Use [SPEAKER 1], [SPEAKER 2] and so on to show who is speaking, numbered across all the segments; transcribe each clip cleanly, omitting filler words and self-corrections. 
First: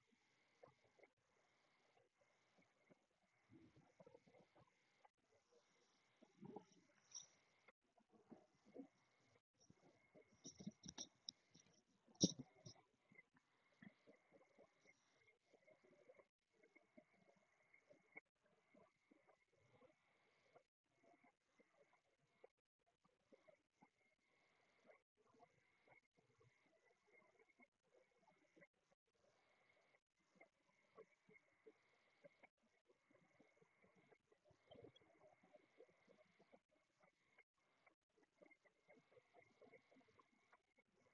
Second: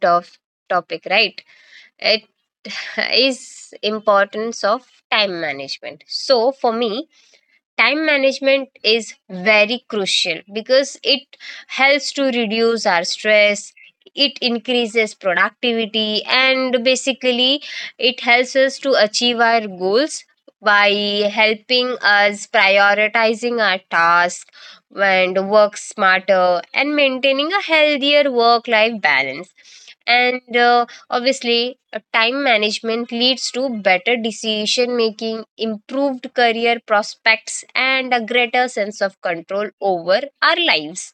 [SPEAKER 1] topic, right? It is importance of time management. So, for me, time management is very crucial because it helps to reduce our stress, it increases productivity, and basically it helps us to achieve our goals by helping us prioritizing our tasks and work smarter and maintaining a healthier work life balance. And obviously, time management leads to better decision making, improved career prospects, and a greater sense of control over our lives.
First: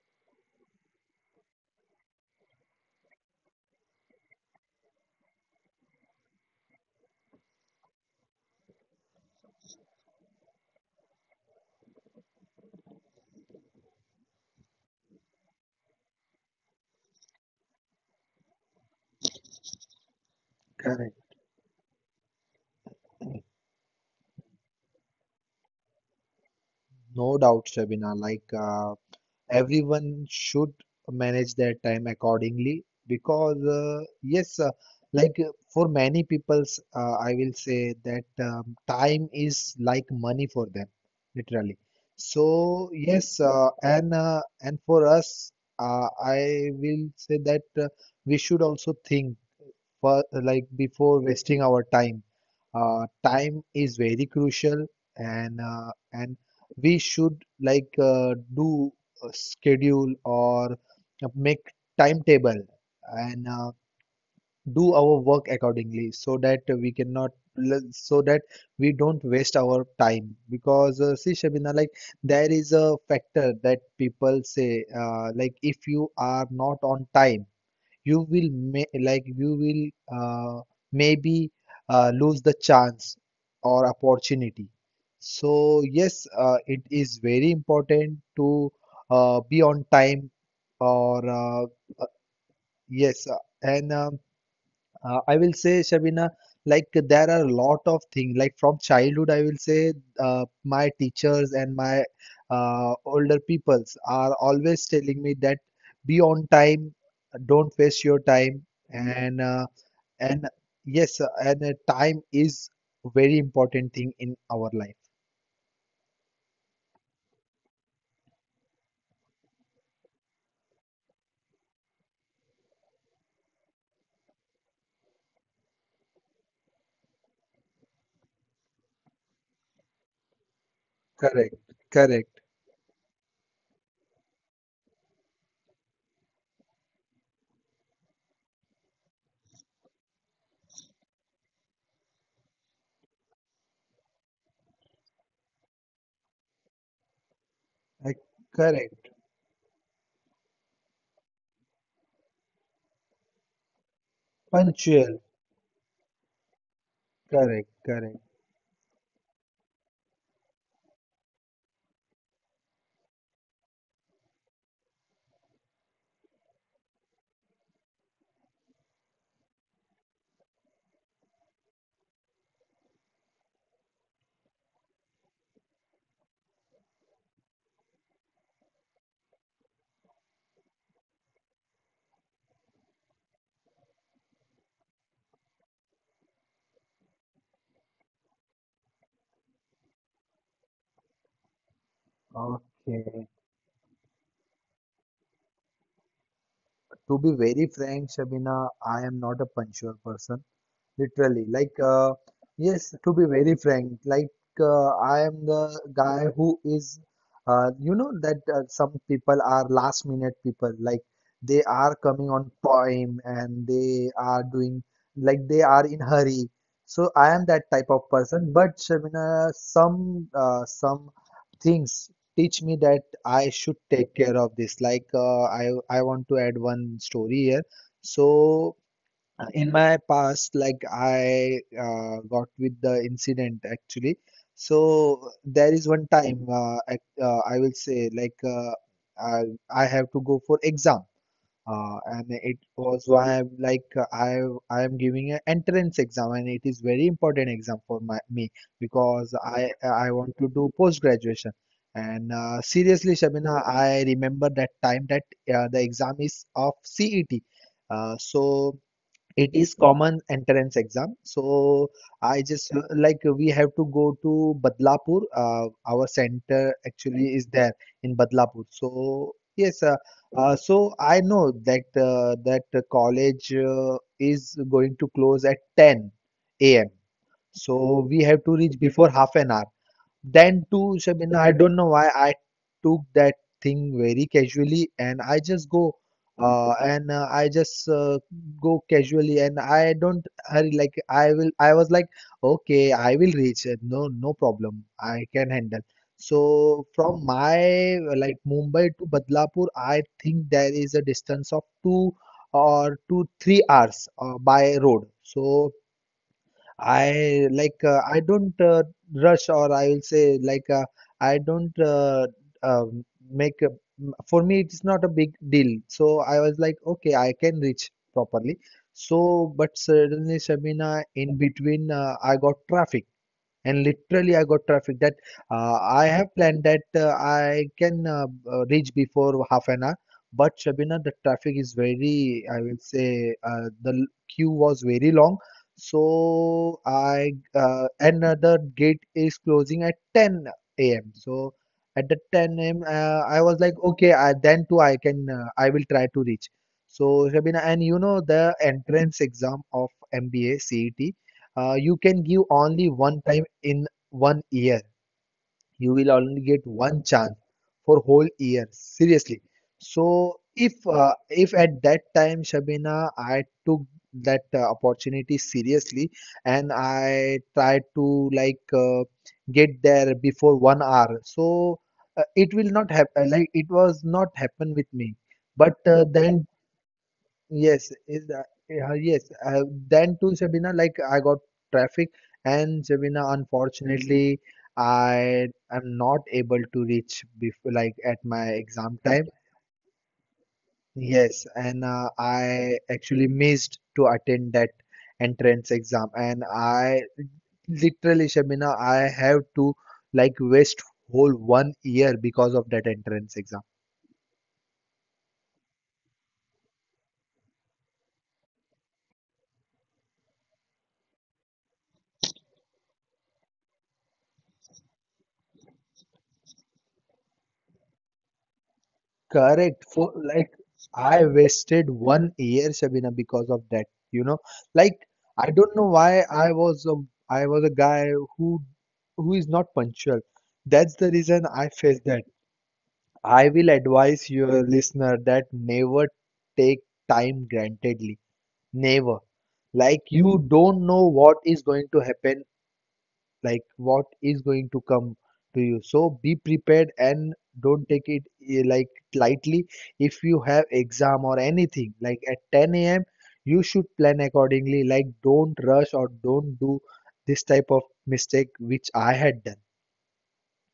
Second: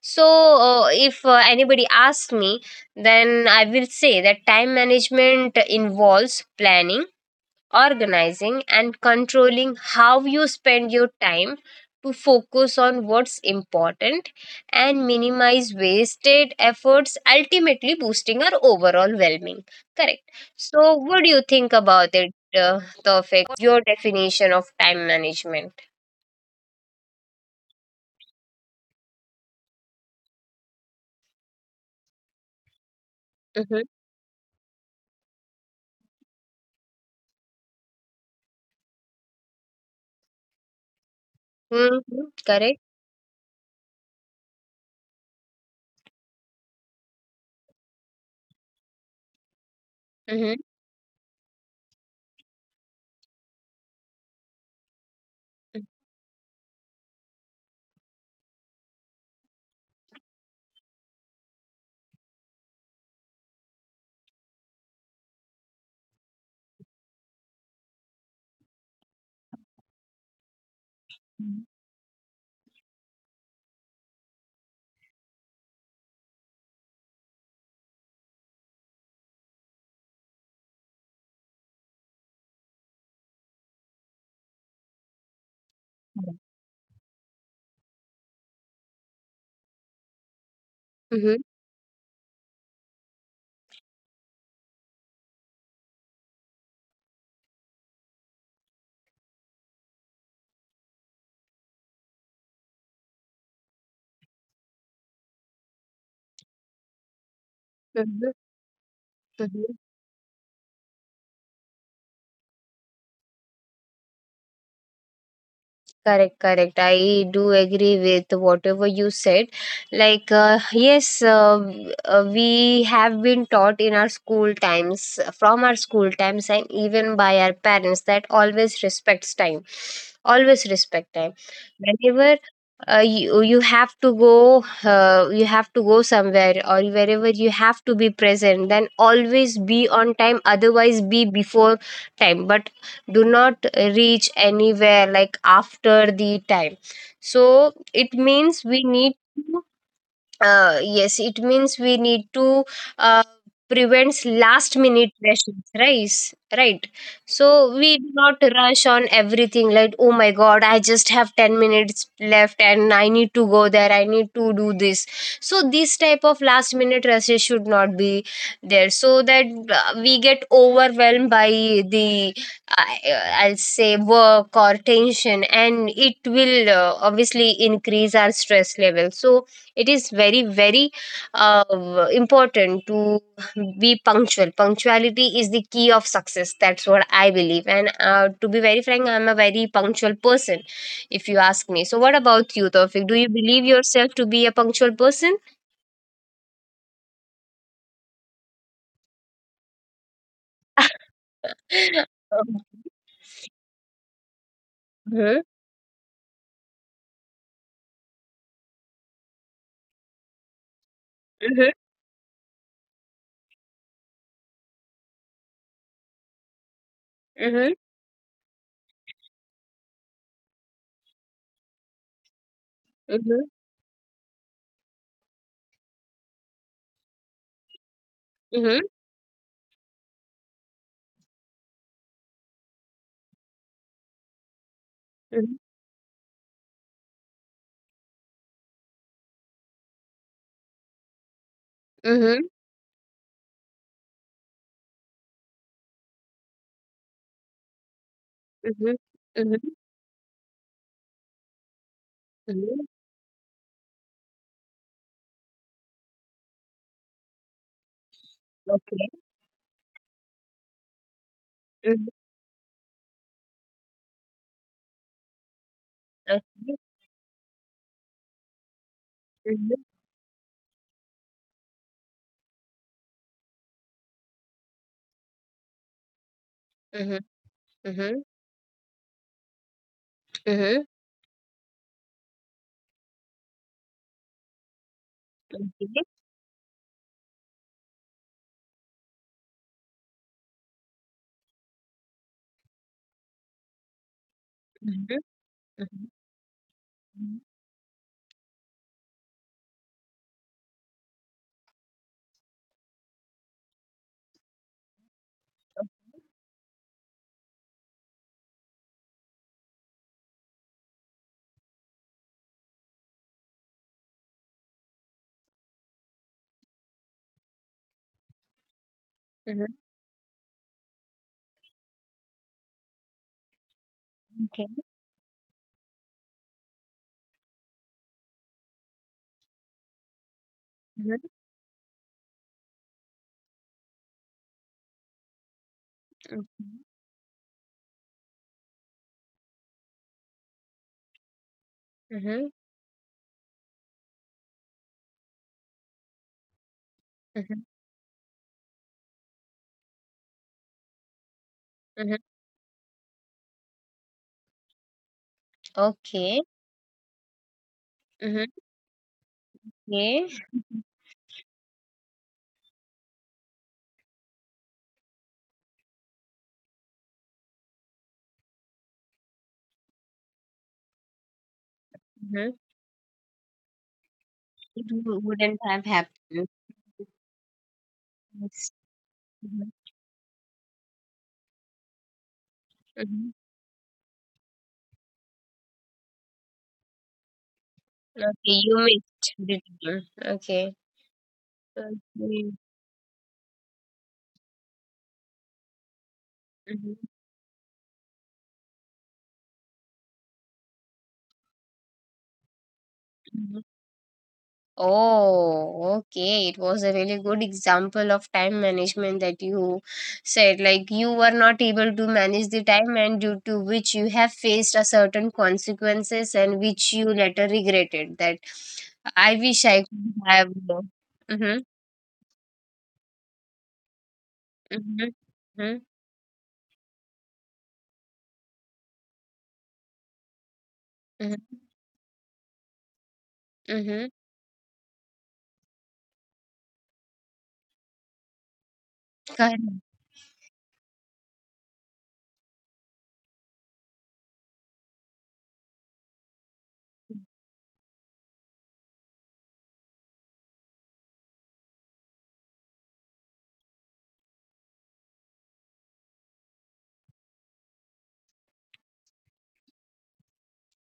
[SPEAKER 1] So, if anybody asks me, then I will say that time management involves planning, organizing and controlling how you spend your time to focus on what's important and minimize wasted efforts, ultimately boosting our overall well-being. Correct? So what do
[SPEAKER 2] Correct.
[SPEAKER 1] you think about it, Tawfiq? Your definition of time management?
[SPEAKER 2] No doubt, Shabina. Like everyone should manage their time accordingly because
[SPEAKER 1] Mm-hmm.
[SPEAKER 2] uh, yes, like for many people's, I will say that time is like money for them, literally.
[SPEAKER 1] Mm-hmm. Correct.
[SPEAKER 2] So yes, and for us, I will say that we should also think. For
[SPEAKER 1] Mm-hmm.
[SPEAKER 2] like before wasting our time. Time is very crucial, and we should like do a schedule or make timetable and do our work accordingly so that we cannot so that we don't waste our time because see Shabina like there is a factor that people say like if you are not on time you will like you will maybe lose the chance or opportunity. So yes,
[SPEAKER 1] Mm-hmm.
[SPEAKER 2] it is very important to be on time or
[SPEAKER 1] Mm-hmm.
[SPEAKER 2] uh, yes, and I will say, Shabina, like there are a lot of things. Like from childhood, I will say my teachers and my older peoples are always telling me that be on time, don't waste your time, and uh,
[SPEAKER 1] Mm-hmm.
[SPEAKER 2] and yes, and time is very important thing in our life.
[SPEAKER 1] Correct, correct. I do agree with whatever you said. Like, yes, we have been taught in our school times, from our school times, and even by our parents that always respects time. Always respect time.
[SPEAKER 2] Correct, correct,
[SPEAKER 1] Whenever you have to go, you have to go somewhere, or wherever you have to be present, then always be on time. Otherwise, be before time. But do not reach anywhere like after the time, so it
[SPEAKER 2] uh,
[SPEAKER 1] means we need
[SPEAKER 2] correct.
[SPEAKER 1] to yes, it means we need to uh, prevent last minute
[SPEAKER 2] Punctual,
[SPEAKER 1] rushes, right? Right. So
[SPEAKER 2] correct,
[SPEAKER 1] we do
[SPEAKER 2] correct.
[SPEAKER 1] not rush on everything, like, oh my god, I just have 10 minutes left and I need to go there, I need to do this. So this type of last minute rushes should not be there, so that we get overwhelmed by the I I'll say work or tension, and it will obviously increase our stress level. So it is very very uh, important to be punctual. Punctuality is the key of success, that's what I believe. And to be very frank, I'm a very punctual person if you ask me. So what about you, Tofik? Do you
[SPEAKER 2] Okay.
[SPEAKER 1] believe yourself to be a punctual person?
[SPEAKER 2] To be very frank, Shabina, I am not a punctual person. Literally like uh, yes to be very frank like
[SPEAKER 1] Mhm,
[SPEAKER 2] I am the guy who is you know that some people are last minute people like
[SPEAKER 1] mhm,
[SPEAKER 2] they are coming on time and they are doing like they are in hurry so I am
[SPEAKER 1] mhm,
[SPEAKER 2] that type of person but Shabina, some things teach me that
[SPEAKER 1] mhm,
[SPEAKER 2] I should take care of this like I want to add one story here
[SPEAKER 1] mhm,
[SPEAKER 2] so in my past, like I got with the incident actually. So
[SPEAKER 1] mhm,
[SPEAKER 2] there is one time at, I will say like I, I have to go for exam, and
[SPEAKER 1] mhm,
[SPEAKER 2] it was why I'm like I am giving an entrance exam, and it is very important exam for my me
[SPEAKER 1] mhm,
[SPEAKER 2] because
[SPEAKER 1] mhm,
[SPEAKER 2] I want to do post graduation. And
[SPEAKER 1] mhm.
[SPEAKER 2] seriously, Shabina, I remember that time that the exam is of CET. So,
[SPEAKER 1] Okay.
[SPEAKER 2] it is common entrance exam. So
[SPEAKER 1] Mhm,
[SPEAKER 2] I just like we have to go to Badlapur. Our
[SPEAKER 1] okay.
[SPEAKER 2] center actually is there in Badlapur. So
[SPEAKER 1] Mhm,
[SPEAKER 2] yes, so I know that the college is going to close at 10 a.m.
[SPEAKER 1] mhm,
[SPEAKER 2] So
[SPEAKER 1] mhm,
[SPEAKER 2] we have to reach before half an hour. Then
[SPEAKER 1] mhm,
[SPEAKER 2] too, Shabina, I don't know why I took that thing very casually and I just go
[SPEAKER 1] okay.
[SPEAKER 2] and I just go casually and I don't hurry like I was like okay I will reach it no no problem
[SPEAKER 1] Mhm,
[SPEAKER 2] I can handle
[SPEAKER 1] mhm,
[SPEAKER 2] so from my like Mumbai to Badlapur I think there is a distance of 2 or 2 3 hours by road so I like I don't rush or I will say like I don't um, make a, for me it's not a big deal. So I was like okay I can reach properly. So
[SPEAKER 1] mhm,
[SPEAKER 2] but suddenly Shabina in between I got traffic and literally I got
[SPEAKER 1] mhm.
[SPEAKER 2] traffic that I have planned that I can reach before half an hour. But Shabina, the
[SPEAKER 1] Mhm,
[SPEAKER 2] traffic is very, I will say, the queue was very long.
[SPEAKER 1] mhm,
[SPEAKER 2] So I another gate is closing at 10 a.m. So at the
[SPEAKER 1] mhm,
[SPEAKER 2] 10 a.m. I was like, okay, I, then too I will try to reach. So Shabina,
[SPEAKER 1] mhm,
[SPEAKER 2] and you know the entrance exam of MBA CET. You
[SPEAKER 1] mhm.
[SPEAKER 2] can give only one time in one year. You will only
[SPEAKER 1] Okay.
[SPEAKER 2] get one chance for whole
[SPEAKER 1] Mhm,
[SPEAKER 2] year. Seriously.
[SPEAKER 1] okay.
[SPEAKER 2] So if at that time Shabina, I took that opportunity seriously and I tried to like get there before one hour. So it
[SPEAKER 1] Mhm.
[SPEAKER 2] will not happen. Like it was not happen
[SPEAKER 1] It
[SPEAKER 2] with me.
[SPEAKER 1] wouldn't
[SPEAKER 2] But
[SPEAKER 1] have
[SPEAKER 2] uh, then
[SPEAKER 1] happened.
[SPEAKER 2] yes, is that
[SPEAKER 1] Yes.
[SPEAKER 2] yeah, yes.
[SPEAKER 1] Mhm,
[SPEAKER 2] Then too, Sabina, like I got traffic, and Sabina,
[SPEAKER 1] mhm.
[SPEAKER 2] unfortunately, I am not able to reach before, like at
[SPEAKER 1] Okay,
[SPEAKER 2] my
[SPEAKER 1] you
[SPEAKER 2] exam time.
[SPEAKER 1] missed the deal. Okay.
[SPEAKER 2] Yes, and
[SPEAKER 1] Okay.
[SPEAKER 2] I actually missed to attend that entrance exam, and
[SPEAKER 1] Mhm,
[SPEAKER 2] I literally, Shabina, I have to like waste whole one year because of that entrance
[SPEAKER 1] mhm.
[SPEAKER 2] exam.
[SPEAKER 1] Oh, okay. It was a really good example of time management that you said. Like, you were not able to manage the time, and due to which you have faced a certain consequences, and which you later regretted. That I wish I
[SPEAKER 2] Correct.
[SPEAKER 1] could
[SPEAKER 2] For
[SPEAKER 1] have.
[SPEAKER 2] like I
[SPEAKER 1] Mm-hmm,
[SPEAKER 2] wasted one year, Shabina, because of that. You know,
[SPEAKER 1] mm-hmm,
[SPEAKER 2] like I
[SPEAKER 1] mm-hmm,
[SPEAKER 2] don't know why I was a guy who who is not punctual. That's the reason I faced that. I will
[SPEAKER 1] mm-hmm.
[SPEAKER 2] advise your listener that never take time grantedly. Never.
[SPEAKER 1] Correct.
[SPEAKER 2] Like you don't know what is going to happen like what is going to come to you so be prepared and don't take it like lightly if you have exam or anything like at 10 a.m you should plan accordingly like don't rush or don't do this type of mistake which I had done.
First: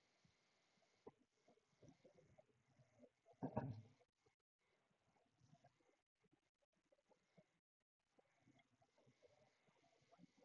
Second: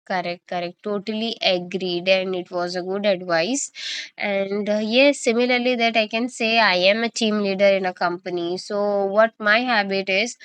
[SPEAKER 1] Correct, correct. Totally agreed, and it was a good advice. And yes, similarly, that I can say, I am a team leader in a company. So what my habit is,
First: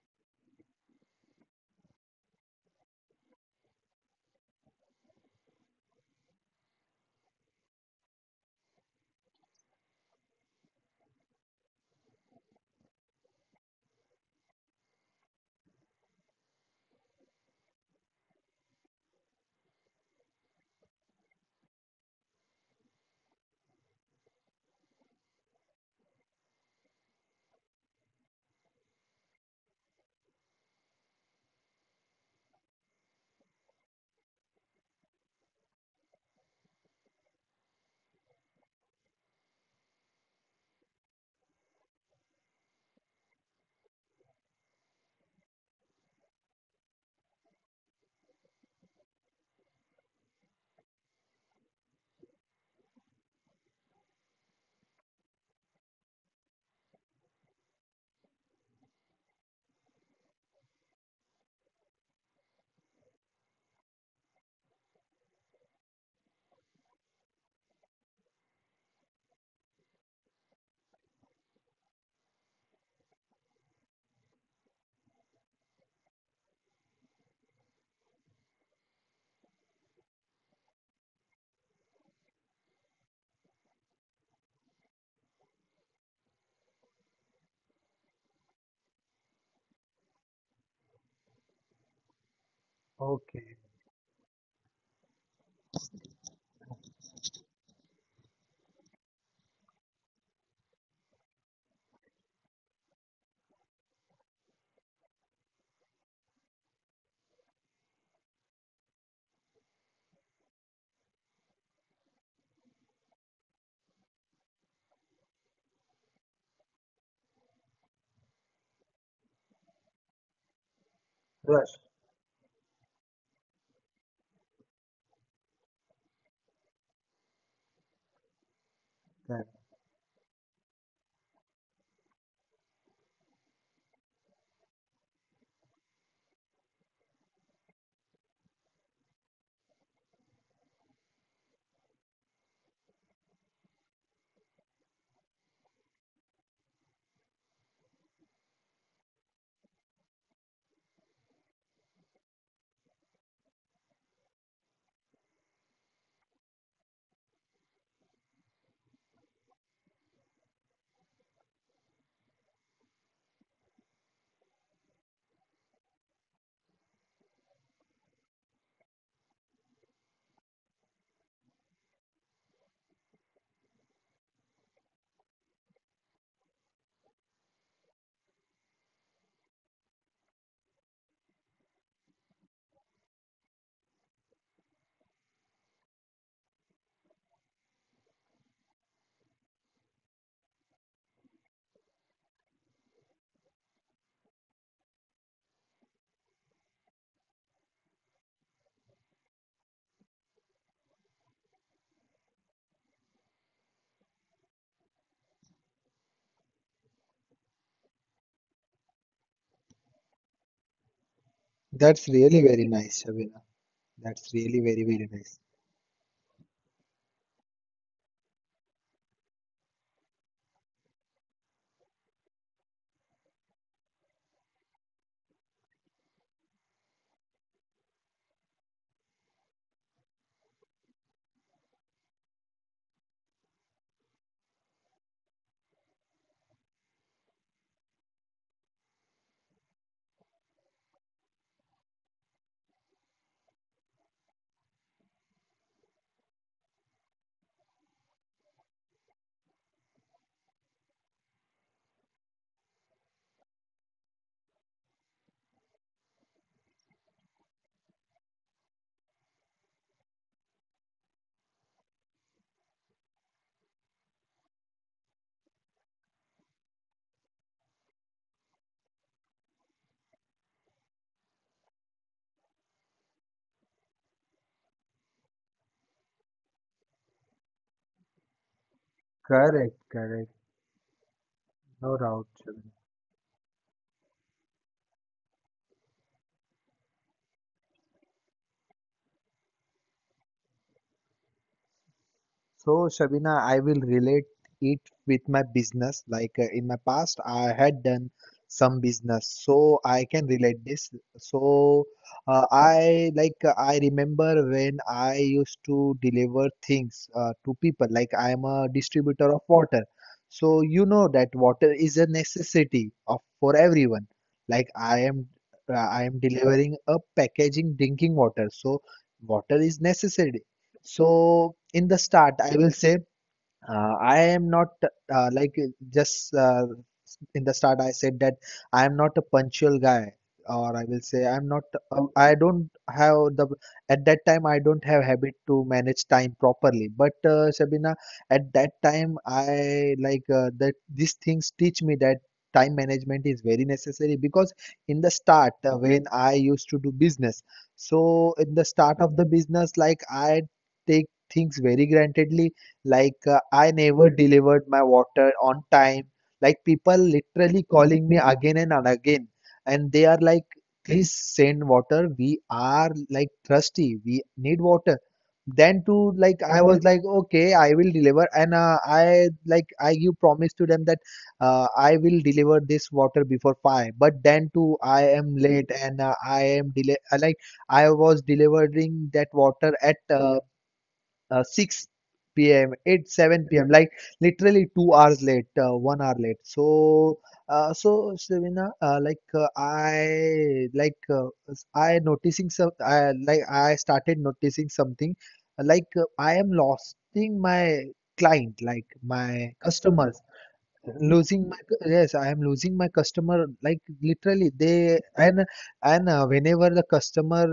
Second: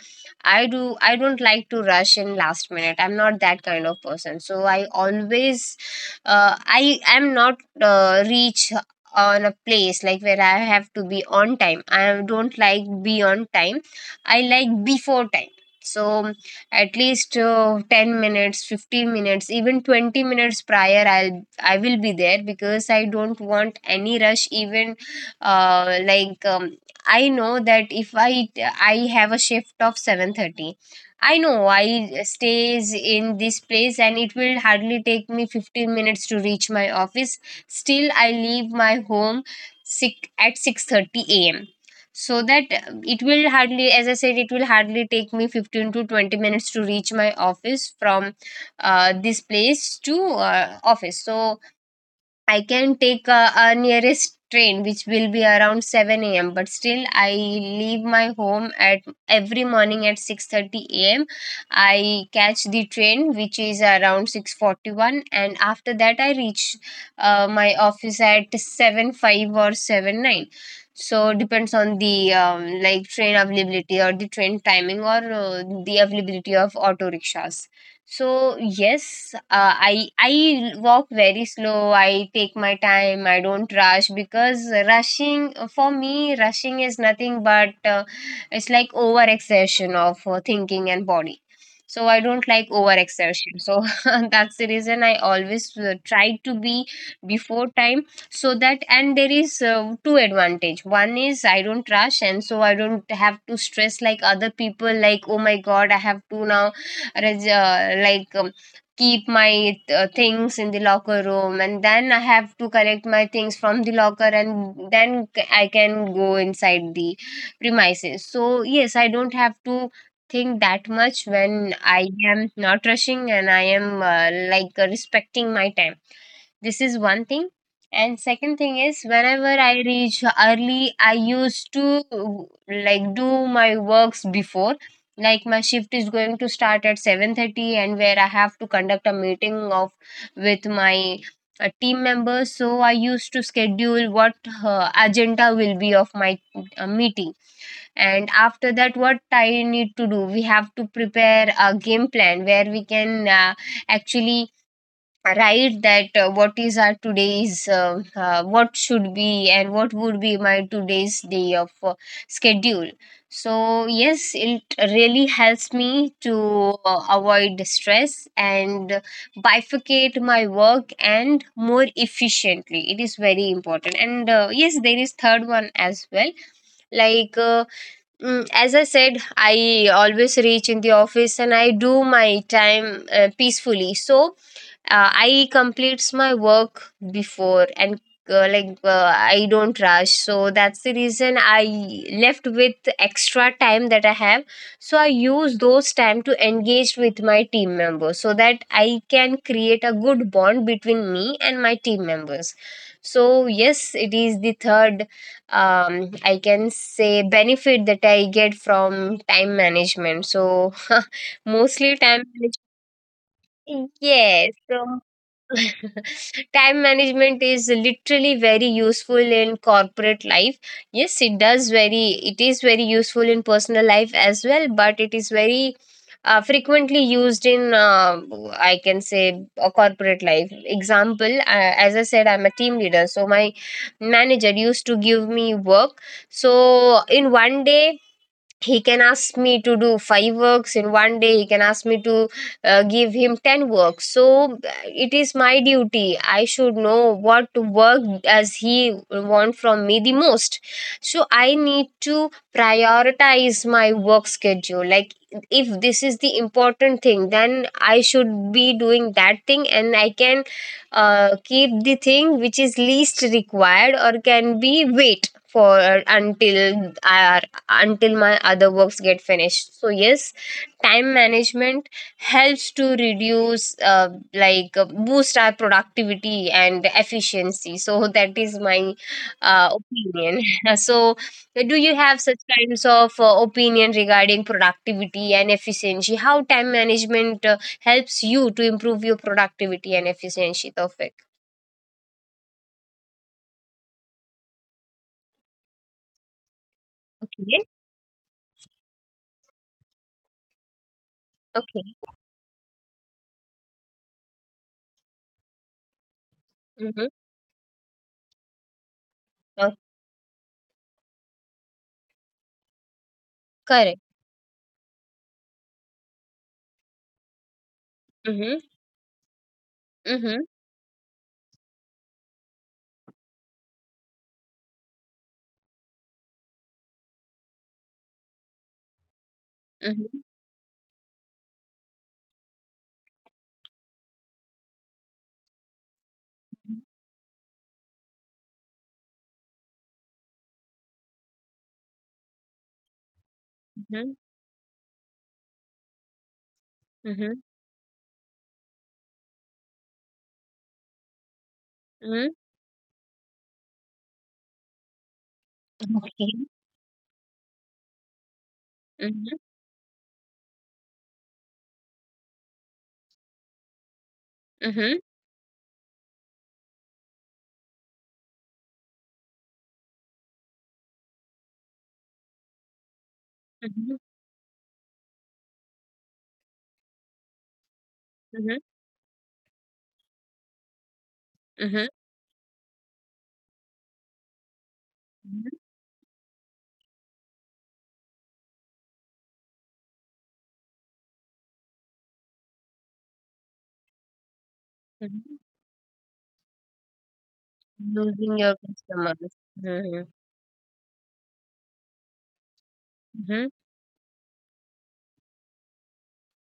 [SPEAKER 1] I don't like to rush in last minute. I'm not that kind of person. So I always, I am not reach on a place like where I have to be on time. I don't like be on time. I like before time. So at least 10 minutes, 15 minutes, even 20 minutes prior, I will be there because I don't want any rush. Even like I know that if I have a shift of 7:30. I know I stays in this place and it will hardly take me 15 minutes to reach my office. Still, I leave my home sick at 6:30 a.m., so that it will hardly, as I said, it will hardly take me 15 to 20 minutes to reach my office from, this place to office. So I can take a nearest train which will be around 7 a.m., but still I leave my home at every morning at 6:30 a.m. I catch the train which is around 6:41, and after that I reach my office at seven five or seven nine. So depends on the like, train availability or the train timing or the availability of auto rickshaws. So yes, I walk very slow. I take my time. I don't rush because rushing for me, rushing is nothing but it's like over exertion of thinking and body. So I don't like over
[SPEAKER 2] Okay,
[SPEAKER 1] exertion. So that's the reason I always try to be before time, so that. And there is two advantage. One is I don't rush, and so I don't have to stress like other people, like, oh my god, I have to now res- uh, like um, keep my things in the locker room, and then I have to collect my things from the locker, and then I can go inside the premises. So yes, I don't have to think that much
[SPEAKER 2] rush.
[SPEAKER 1] when I am not rushing and I am like respecting my time. This is one thing. And second thing is,
[SPEAKER 2] Correct,
[SPEAKER 1] whenever I reach early, I used to like do my works before. Like, my shift is going to start at 7:30, and where I have to conduct a meeting of with my team members. So I used to schedule what agenda will be of my meeting, and after that what I need to do. We have to prepare a game plan where we can uh, actually right that what is our today's what should be and what would be my today's day of schedule. So yes, it really helps me to avoid stress and bifurcate my work, and more efficiently. It is very important. And yes, there is third one as well, like, as I said, I always reach in the office and I do my time peacefully, so I completes my work before, and like I don't rush, so that's the reason I left with extra time that I have. So I use those time to engage with my team members, so that I can create a good bond between me and my team members. So yes, it is the third I can say benefit that I get from time management. So mostly
[SPEAKER 2] that's
[SPEAKER 1] time
[SPEAKER 2] really very
[SPEAKER 1] management.
[SPEAKER 2] nice Shabina. That's
[SPEAKER 1] Yes,
[SPEAKER 2] really very
[SPEAKER 1] so
[SPEAKER 2] very nice.
[SPEAKER 1] time management is literally very useful in corporate life. Yes, it does very. It is very useful in personal life as well, but it is very frequently used in I can say a corporate life. Example, as I said, I'm a team leader, so my manager used to give me work. So in one day he can ask me to do five works. In one day he can ask me to give him 10 works. So it is my duty, I should know what work does he want from me the most. So I need to prioritize my work schedule. Like, if this is the important thing, then I should be doing that thing, and I can keep the thing which is least required or can be wait for until our until my other works get finished. So yes, time management helps to reduce, like boost our productivity and efficiency. So that is my
[SPEAKER 2] Correct, correct.
[SPEAKER 1] opinion. So do you
[SPEAKER 2] No
[SPEAKER 1] have
[SPEAKER 2] doubt.
[SPEAKER 1] such
[SPEAKER 2] Shabina.
[SPEAKER 1] kinds of opinion regarding productivity and efficiency, how time management helps you to improve your productivity and efficiency, Tawfiq?
[SPEAKER 2] So, Shabina, I will relate it with my business. Like in my past, I
[SPEAKER 1] Okay.
[SPEAKER 2] had done some business, so I can relate this. So,
[SPEAKER 1] Okay.
[SPEAKER 2] I like I remember when I used to deliver things
[SPEAKER 1] Mm-hmm.
[SPEAKER 2] to people. Like I am a distributor of water, so you know that water is a necessity of for everyone.
[SPEAKER 1] Correct.
[SPEAKER 2] Like I am delivering a packaging drinking water, so
[SPEAKER 1] Mm-hmm.
[SPEAKER 2] water is necessary
[SPEAKER 1] Mm-hmm.
[SPEAKER 2] so in the start, I will say I am not like just in the start I said that I am not a punctual guy,
[SPEAKER 1] Mm-hmm.
[SPEAKER 2] or I will say I'm not. I don't have the at that time I don't have habit to manage time properly. But Sabina, at that time I like that these things teach me that time management is very necessary because
[SPEAKER 1] Mm-hmm.
[SPEAKER 2] in the start when I used to do business, so in the start of the business like I take things very grantedly
[SPEAKER 1] Mm-hmm.
[SPEAKER 2] like I never delivered my water on time like people
[SPEAKER 1] Okay.
[SPEAKER 2] literally calling me again and again, and
[SPEAKER 1] Mhm.
[SPEAKER 2] they are like, please send water. We are like thirsty. We need water.
[SPEAKER 1] Mhm.
[SPEAKER 2] Then to like I was like, okay, I will deliver, and I like I give promise to them that I will deliver this water before five. But then
[SPEAKER 1] Mhm.
[SPEAKER 2] too, I am late, and I am delay. Like I was delivering that
[SPEAKER 1] Mhm.
[SPEAKER 2] water at 6 p.m.
[SPEAKER 1] Mhm.
[SPEAKER 2] 8 7 p.m. like literally 2 hours late, one hour late.
[SPEAKER 1] Mhm.
[SPEAKER 2] So so Savina, I like I noticing some I like I started noticing something
[SPEAKER 1] Mhm.
[SPEAKER 2] I am losing my client like
[SPEAKER 1] Losing
[SPEAKER 2] my
[SPEAKER 1] your
[SPEAKER 2] customers
[SPEAKER 1] customers. Mhm.
[SPEAKER 2] losing my yes I am losing my customer like literally
[SPEAKER 1] Mhm.
[SPEAKER 2] they and whenever the customer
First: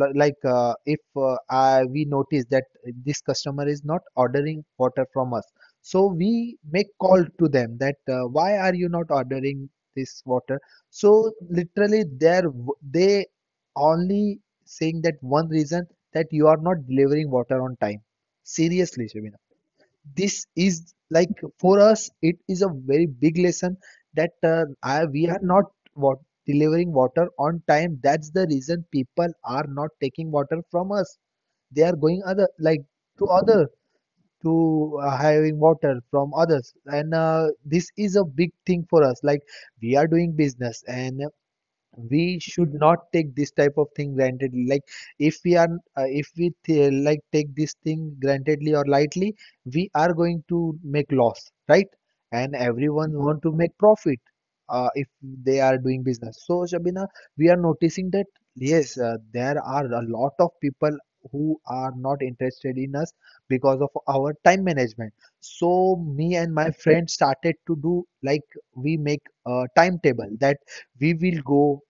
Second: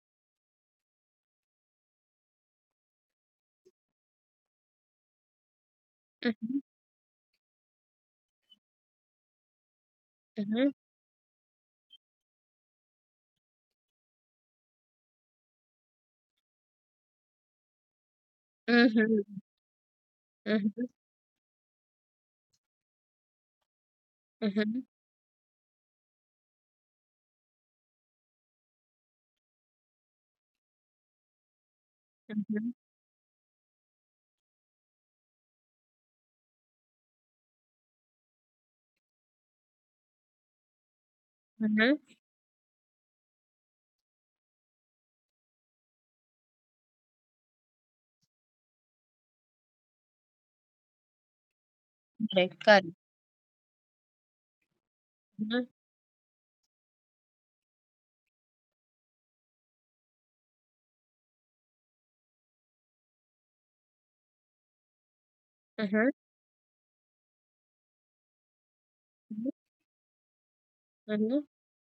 [SPEAKER 2] like if I, we notice that this customer is not ordering water from us so we
[SPEAKER 1] Mhm.
[SPEAKER 2] make call to them that why are you not ordering this water
[SPEAKER 1] Mhm.
[SPEAKER 2] so literally they're they only saying that one reason that you are not delivering water on time seriously
[SPEAKER 1] Mhm.
[SPEAKER 2] Shabina this
[SPEAKER 1] Mhm.
[SPEAKER 2] is like for us it is a very big lesson that
[SPEAKER 1] Mhm.
[SPEAKER 2] I, we are not what delivering water on time that's the reason people are not taking water from us they are going other
[SPEAKER 1] Mhm.
[SPEAKER 2] like to other to hiring water from others and this is a big thing for us like we are doing business and
[SPEAKER 1] Mhm.
[SPEAKER 2] we should not take this type of thing grantedly like if we are if we like take this thing grantedly or lightly we are going to make loss right and
[SPEAKER 1] Correct. Correct.
[SPEAKER 2] everyone want to make profit if they
[SPEAKER 1] Mhm.
[SPEAKER 2] are doing business so Shabina we are noticing that yes there are a lot of people who are not interested in us because of our time management so
[SPEAKER 1] Mhm.
[SPEAKER 2] me and my friend started to do like we make
[SPEAKER 1] Mhm.
[SPEAKER 2] a timetable that we will
[SPEAKER 1] Mhm.
[SPEAKER 2] go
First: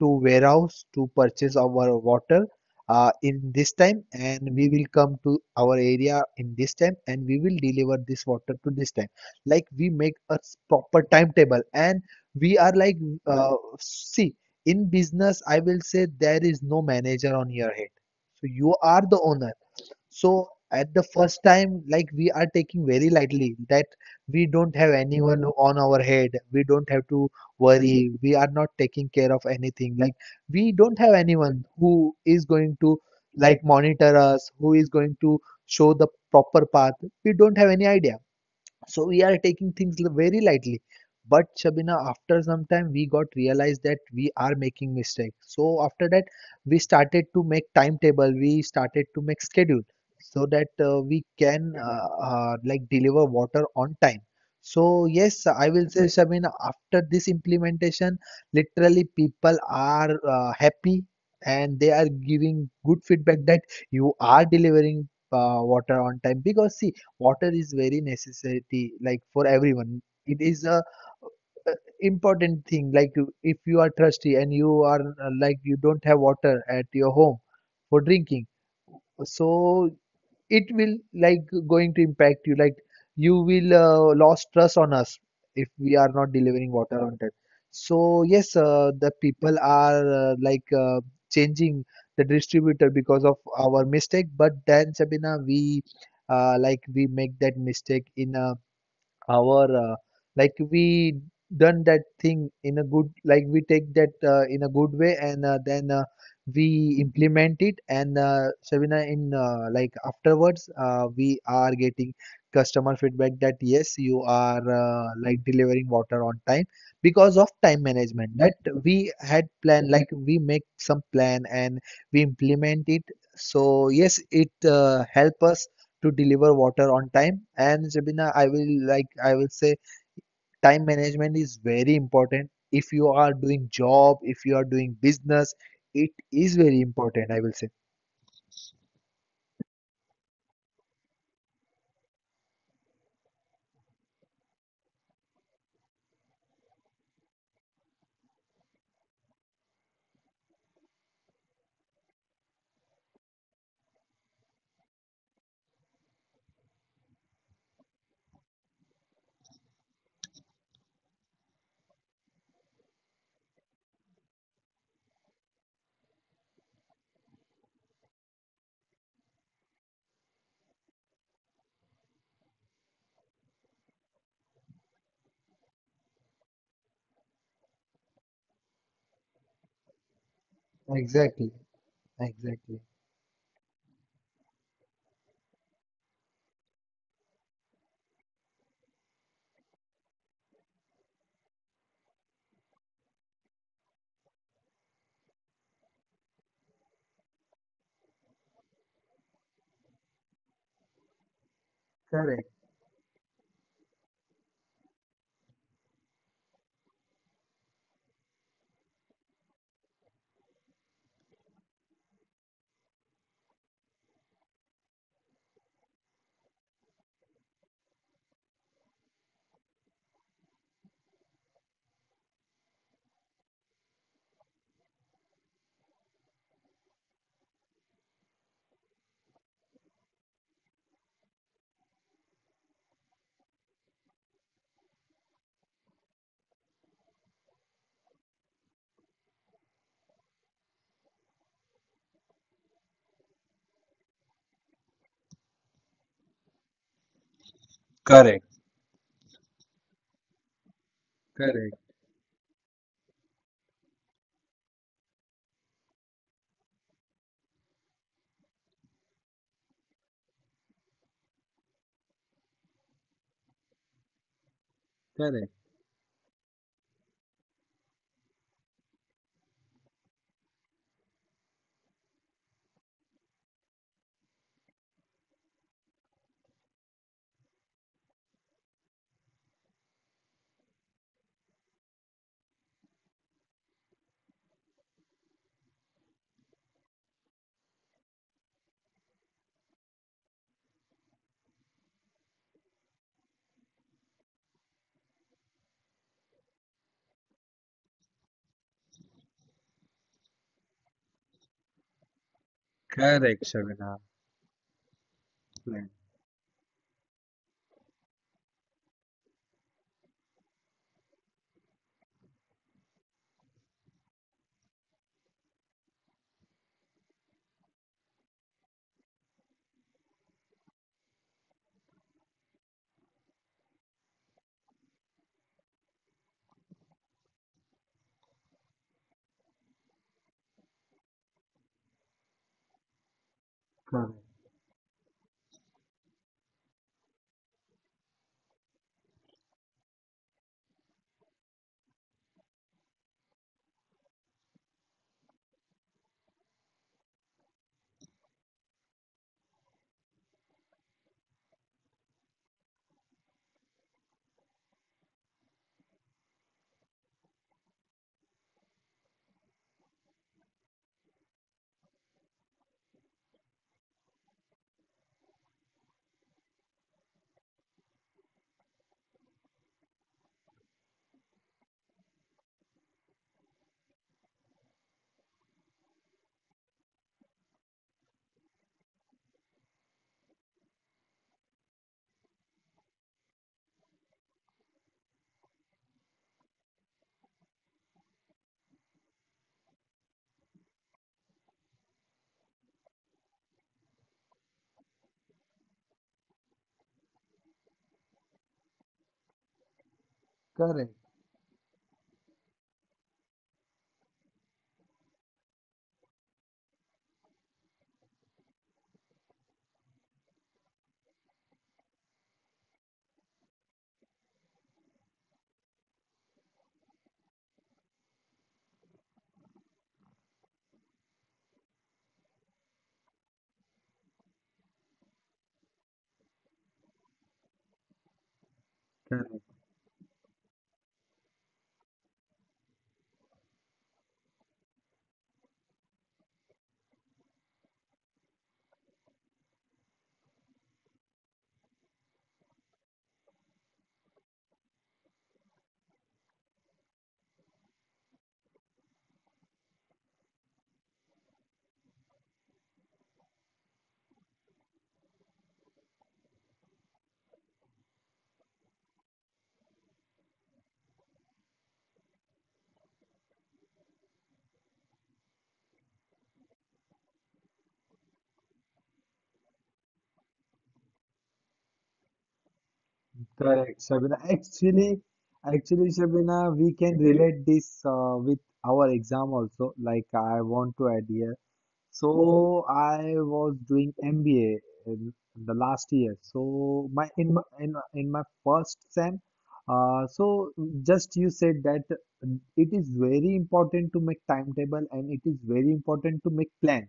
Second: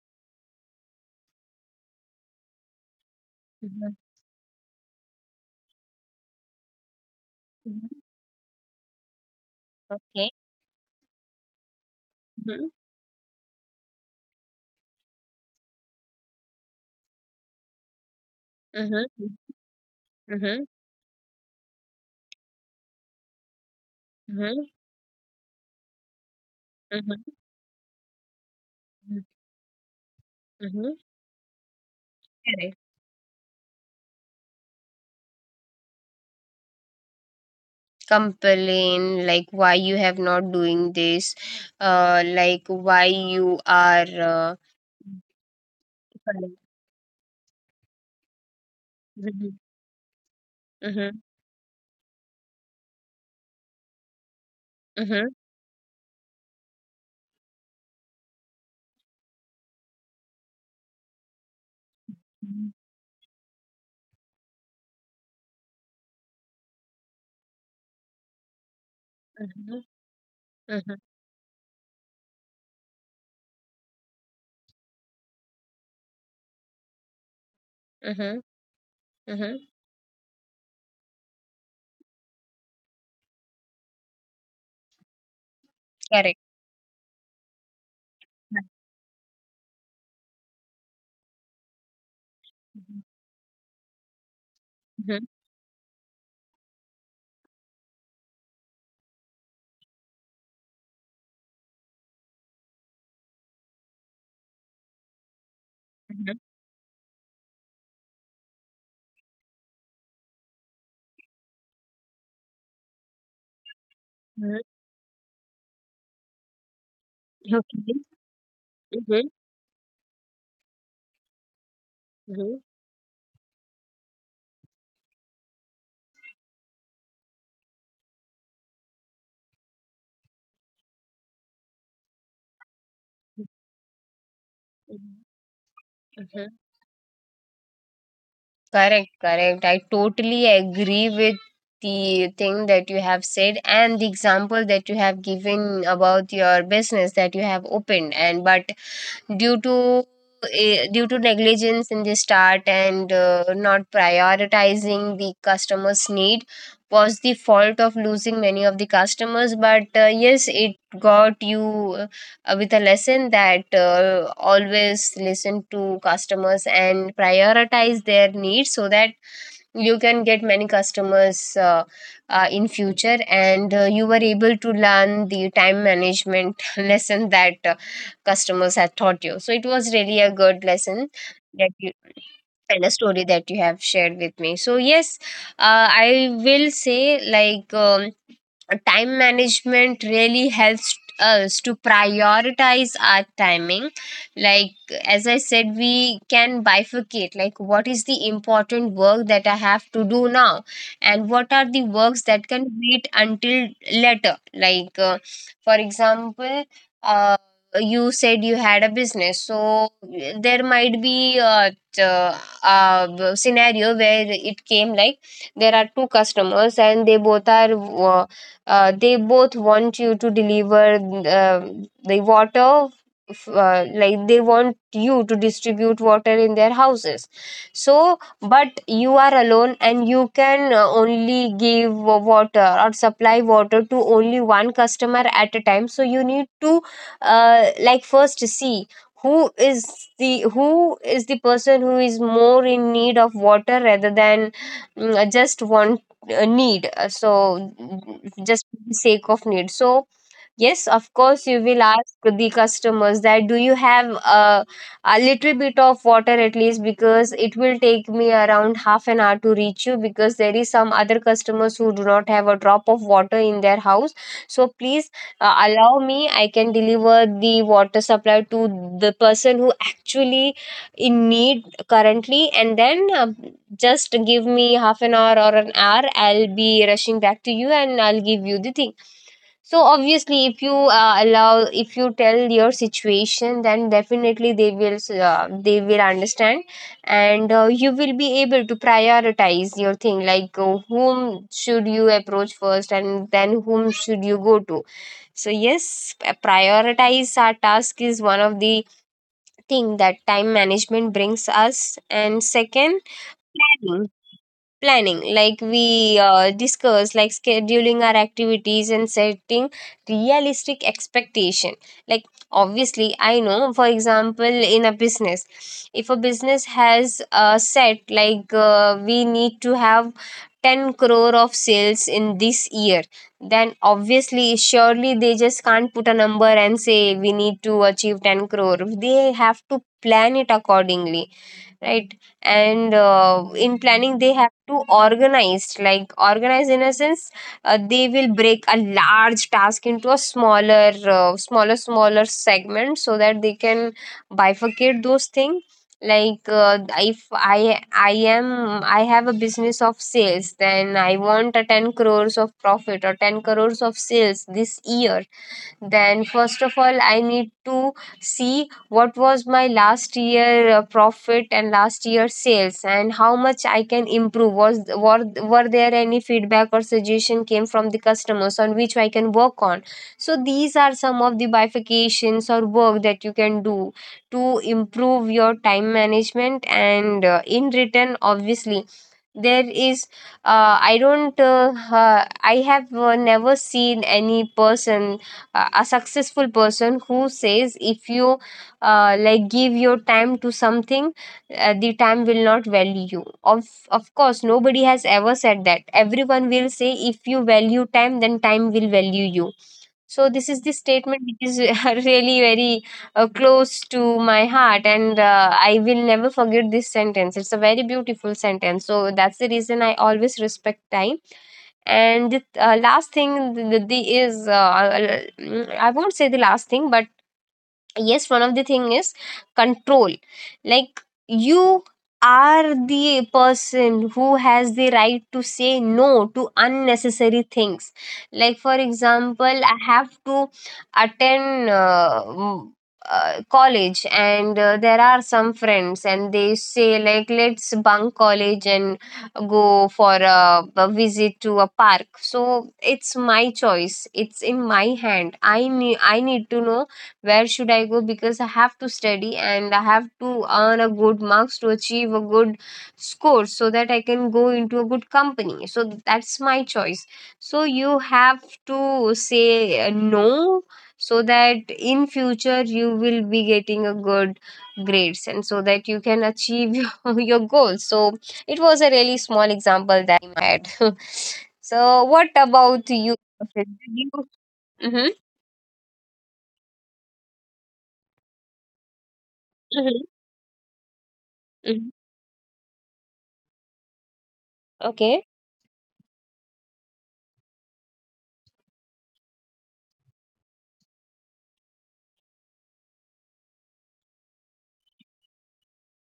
[SPEAKER 2] to warehouse to purchase our water in this
[SPEAKER 1] Mhm.
[SPEAKER 2] time and we will come to our area in this time and we will
[SPEAKER 1] Mhm.
[SPEAKER 2] deliver this water to this time like we make
[SPEAKER 1] Okay.
[SPEAKER 2] a proper timetable and we
[SPEAKER 1] Mhm.
[SPEAKER 2] are like see in business I will say there is no manager on your head so you
[SPEAKER 1] Mhm.
[SPEAKER 2] are the
[SPEAKER 1] Mhm.
[SPEAKER 2] owner so
[SPEAKER 1] Mhm.
[SPEAKER 2] at the first time, like we are taking very lightly that we don't have anyone on our head. We don't have to
[SPEAKER 1] Mhm.
[SPEAKER 2] worry. We are not taking
[SPEAKER 1] Mhm.
[SPEAKER 2] care of anything. Like we
[SPEAKER 1] Mhm.
[SPEAKER 2] don't have anyone who is
[SPEAKER 1] Correct.
[SPEAKER 2] going to like monitor us, who is going to show the proper path. We don't have any idea. So we
[SPEAKER 1] Complain
[SPEAKER 2] are
[SPEAKER 1] like,
[SPEAKER 2] taking
[SPEAKER 1] why you
[SPEAKER 2] things
[SPEAKER 1] have
[SPEAKER 2] very
[SPEAKER 1] not
[SPEAKER 2] lightly.
[SPEAKER 1] doing this,
[SPEAKER 2] But Shabina, after
[SPEAKER 1] like
[SPEAKER 2] some time,
[SPEAKER 1] why
[SPEAKER 2] we got
[SPEAKER 1] you
[SPEAKER 2] realized that
[SPEAKER 1] are.
[SPEAKER 2] we are making mistakes. So after that, we started to make timetable. We started to make
[SPEAKER 1] Correct.
[SPEAKER 2] schedule so that
[SPEAKER 1] Mhm,
[SPEAKER 2] we can like deliver water on time. So
[SPEAKER 1] mhm,
[SPEAKER 2] yes, I will say Shabina, after this implementation, literally people are happy and they are giving
[SPEAKER 1] mhm,
[SPEAKER 2] good feedback that you are delivering water on time because see water is very necessity like for
[SPEAKER 1] mhm,
[SPEAKER 2] everyone it is a
[SPEAKER 1] mhm,
[SPEAKER 2] important thing like if you are thirsty and you are like you don't have water at your home for
[SPEAKER 1] mhm,
[SPEAKER 2] drinking
[SPEAKER 1] mhm.
[SPEAKER 2] so it will like going to impact you like you will lost trust on us if we are not
[SPEAKER 1] Correct.
[SPEAKER 2] delivering water on time. So yes,
[SPEAKER 1] Yeah.
[SPEAKER 2] the people are changing the distributor
[SPEAKER 1] Mhm,
[SPEAKER 2] because of our mistake. But then
[SPEAKER 1] mhm,
[SPEAKER 2] Sabina, we like we make that mistake in a our like we done that thing in a good like we take that in a good way and then
[SPEAKER 1] mhm,
[SPEAKER 2] we implement it. And Shabina in like afterwards we are getting customer feedback that yes, you
[SPEAKER 1] mhm.
[SPEAKER 2] are like delivering water on time because of time
[SPEAKER 1] Okay.
[SPEAKER 2] management that we
[SPEAKER 1] Mhm,
[SPEAKER 2] had plan like we make some plan and we
[SPEAKER 1] mhm,
[SPEAKER 2] implement it. So yes, it help us to deliver water on time. And Sabina, I will say time management is very important. If you are doing job, if you are doing
[SPEAKER 1] mhm,
[SPEAKER 2] business, it
[SPEAKER 1] mhm.
[SPEAKER 2] is very important, I will say.
[SPEAKER 1] Correct, correct. I totally agree with the thing that you have said and the example that you have given about your business that you have opened and but due to due to negligence in the start and not prioritizing the customers need was the fault of losing many of the customers but yes it got you with a lesson that always listen to customers and prioritize their needs so that you can get many customers in future and you were able to learn the time management lesson that customers had taught you, so it was really a good lesson
[SPEAKER 2] Exactly.
[SPEAKER 1] that you and
[SPEAKER 2] Exactly.
[SPEAKER 1] a story that you have shared with me. So yes, I will say, like, time management really helps us to prioritize our timing. Like, as I said, we can bifurcate like what is the important work that I have to do now and what are the works that
[SPEAKER 2] Correct.
[SPEAKER 1] can wait until later. For example, uh, you said you had a business, so there might be scenario where it came like there are two customers and they both are they both want you to deliver the water like they want you to distribute water in their houses. So but you are alone and you can only give water or supply water to only one customer at a time, so you need to like first see who is who is the person who is more in need of water rather than just want need so
[SPEAKER 2] Correct,
[SPEAKER 1] just for the sake of need. So yes, of course you will
[SPEAKER 2] correct,
[SPEAKER 1] ask the customers that, do you have a, a little bit of water at least, because it will take me around half an hour to reach you because there is some other customers who do not have a drop of water in their house. So please
[SPEAKER 2] correct,
[SPEAKER 1] allow me, I can deliver the water supply to the person who actually in need currently, and then just give me half an hour or an hour. I'll be rushing back to you and I'll give you the thing. So obviously, if you allow, if you tell your situation, then definitely they will understand, and you will be able to prioritize your thing. Like whom should you approach first, and then whom should you go to. So yes, prioritize our task is one of the thing that time management brings us, and second,
[SPEAKER 2] correct, Shabina.
[SPEAKER 1] planning. Planning, like
[SPEAKER 2] Correct,
[SPEAKER 1] we discuss, like scheduling our activities and setting realistic expectation. Like, obviously I know, for example, in a business, if a business has set like we need to have 10 crore of sales in this year, then obviously surely they just can't put a number and say we need to achieve 10 crore, they have to plan it accordingly, right? And in planning
[SPEAKER 2] correct,
[SPEAKER 1] they have to organize, like organize in a sense they will break a large task into a smaller smaller segment so that they can bifurcate those things. Like if I am I have a business of sales, then I want a 10 crores of profit or 10 crores of sales this year, then first of all I need to see what was my last year profit and last year sales and how much I can improve, was were there any feedback or suggestion came from the customers on which I can work on. So these are some of the bifurcations or work that you can do to improve your time management, and in return obviously there is I have never seen any person a successful person who says, if you like give your time to something the time will not value you. of of course nobody has ever said that. Everyone will say, if you value time, then time will value you. So this is the
[SPEAKER 2] correct,
[SPEAKER 1] statement which is really very close to my heart, and I will never forget this sentence, it's a very beautiful sentence, so that's the reason I always respect time. And the last thing, the is I won't say the last thing, but yes, one of the thing is control. Like, you are the person who has the right to say no to unnecessary things. Like, for
[SPEAKER 2] correct,
[SPEAKER 1] example, I have to attend college, and there are some friends and they say like, let's bunk college and go for a visit to a park. So it's my choice, it's in my hand, I need to know where should I go, because I have to study and I have to earn a good marks to achieve a good score so that I can go into a good company. So that's my choice. So you have to say no so that in future you will be getting a good grades and so that you can achieve your goals. So it was a really small example that I had. So what about you?
[SPEAKER 2] correct, Shabina. Actually,
[SPEAKER 1] Mhm,
[SPEAKER 2] actually, Shabina, we can relate this with our exam also. Like
[SPEAKER 1] mhm,
[SPEAKER 2] I want to add here. So
[SPEAKER 1] mhm.
[SPEAKER 2] I was doing MBA in the
[SPEAKER 1] Okay.
[SPEAKER 2] last year. So in my first sem, so just you said that it is very important to make timetable and it is very important to make plan.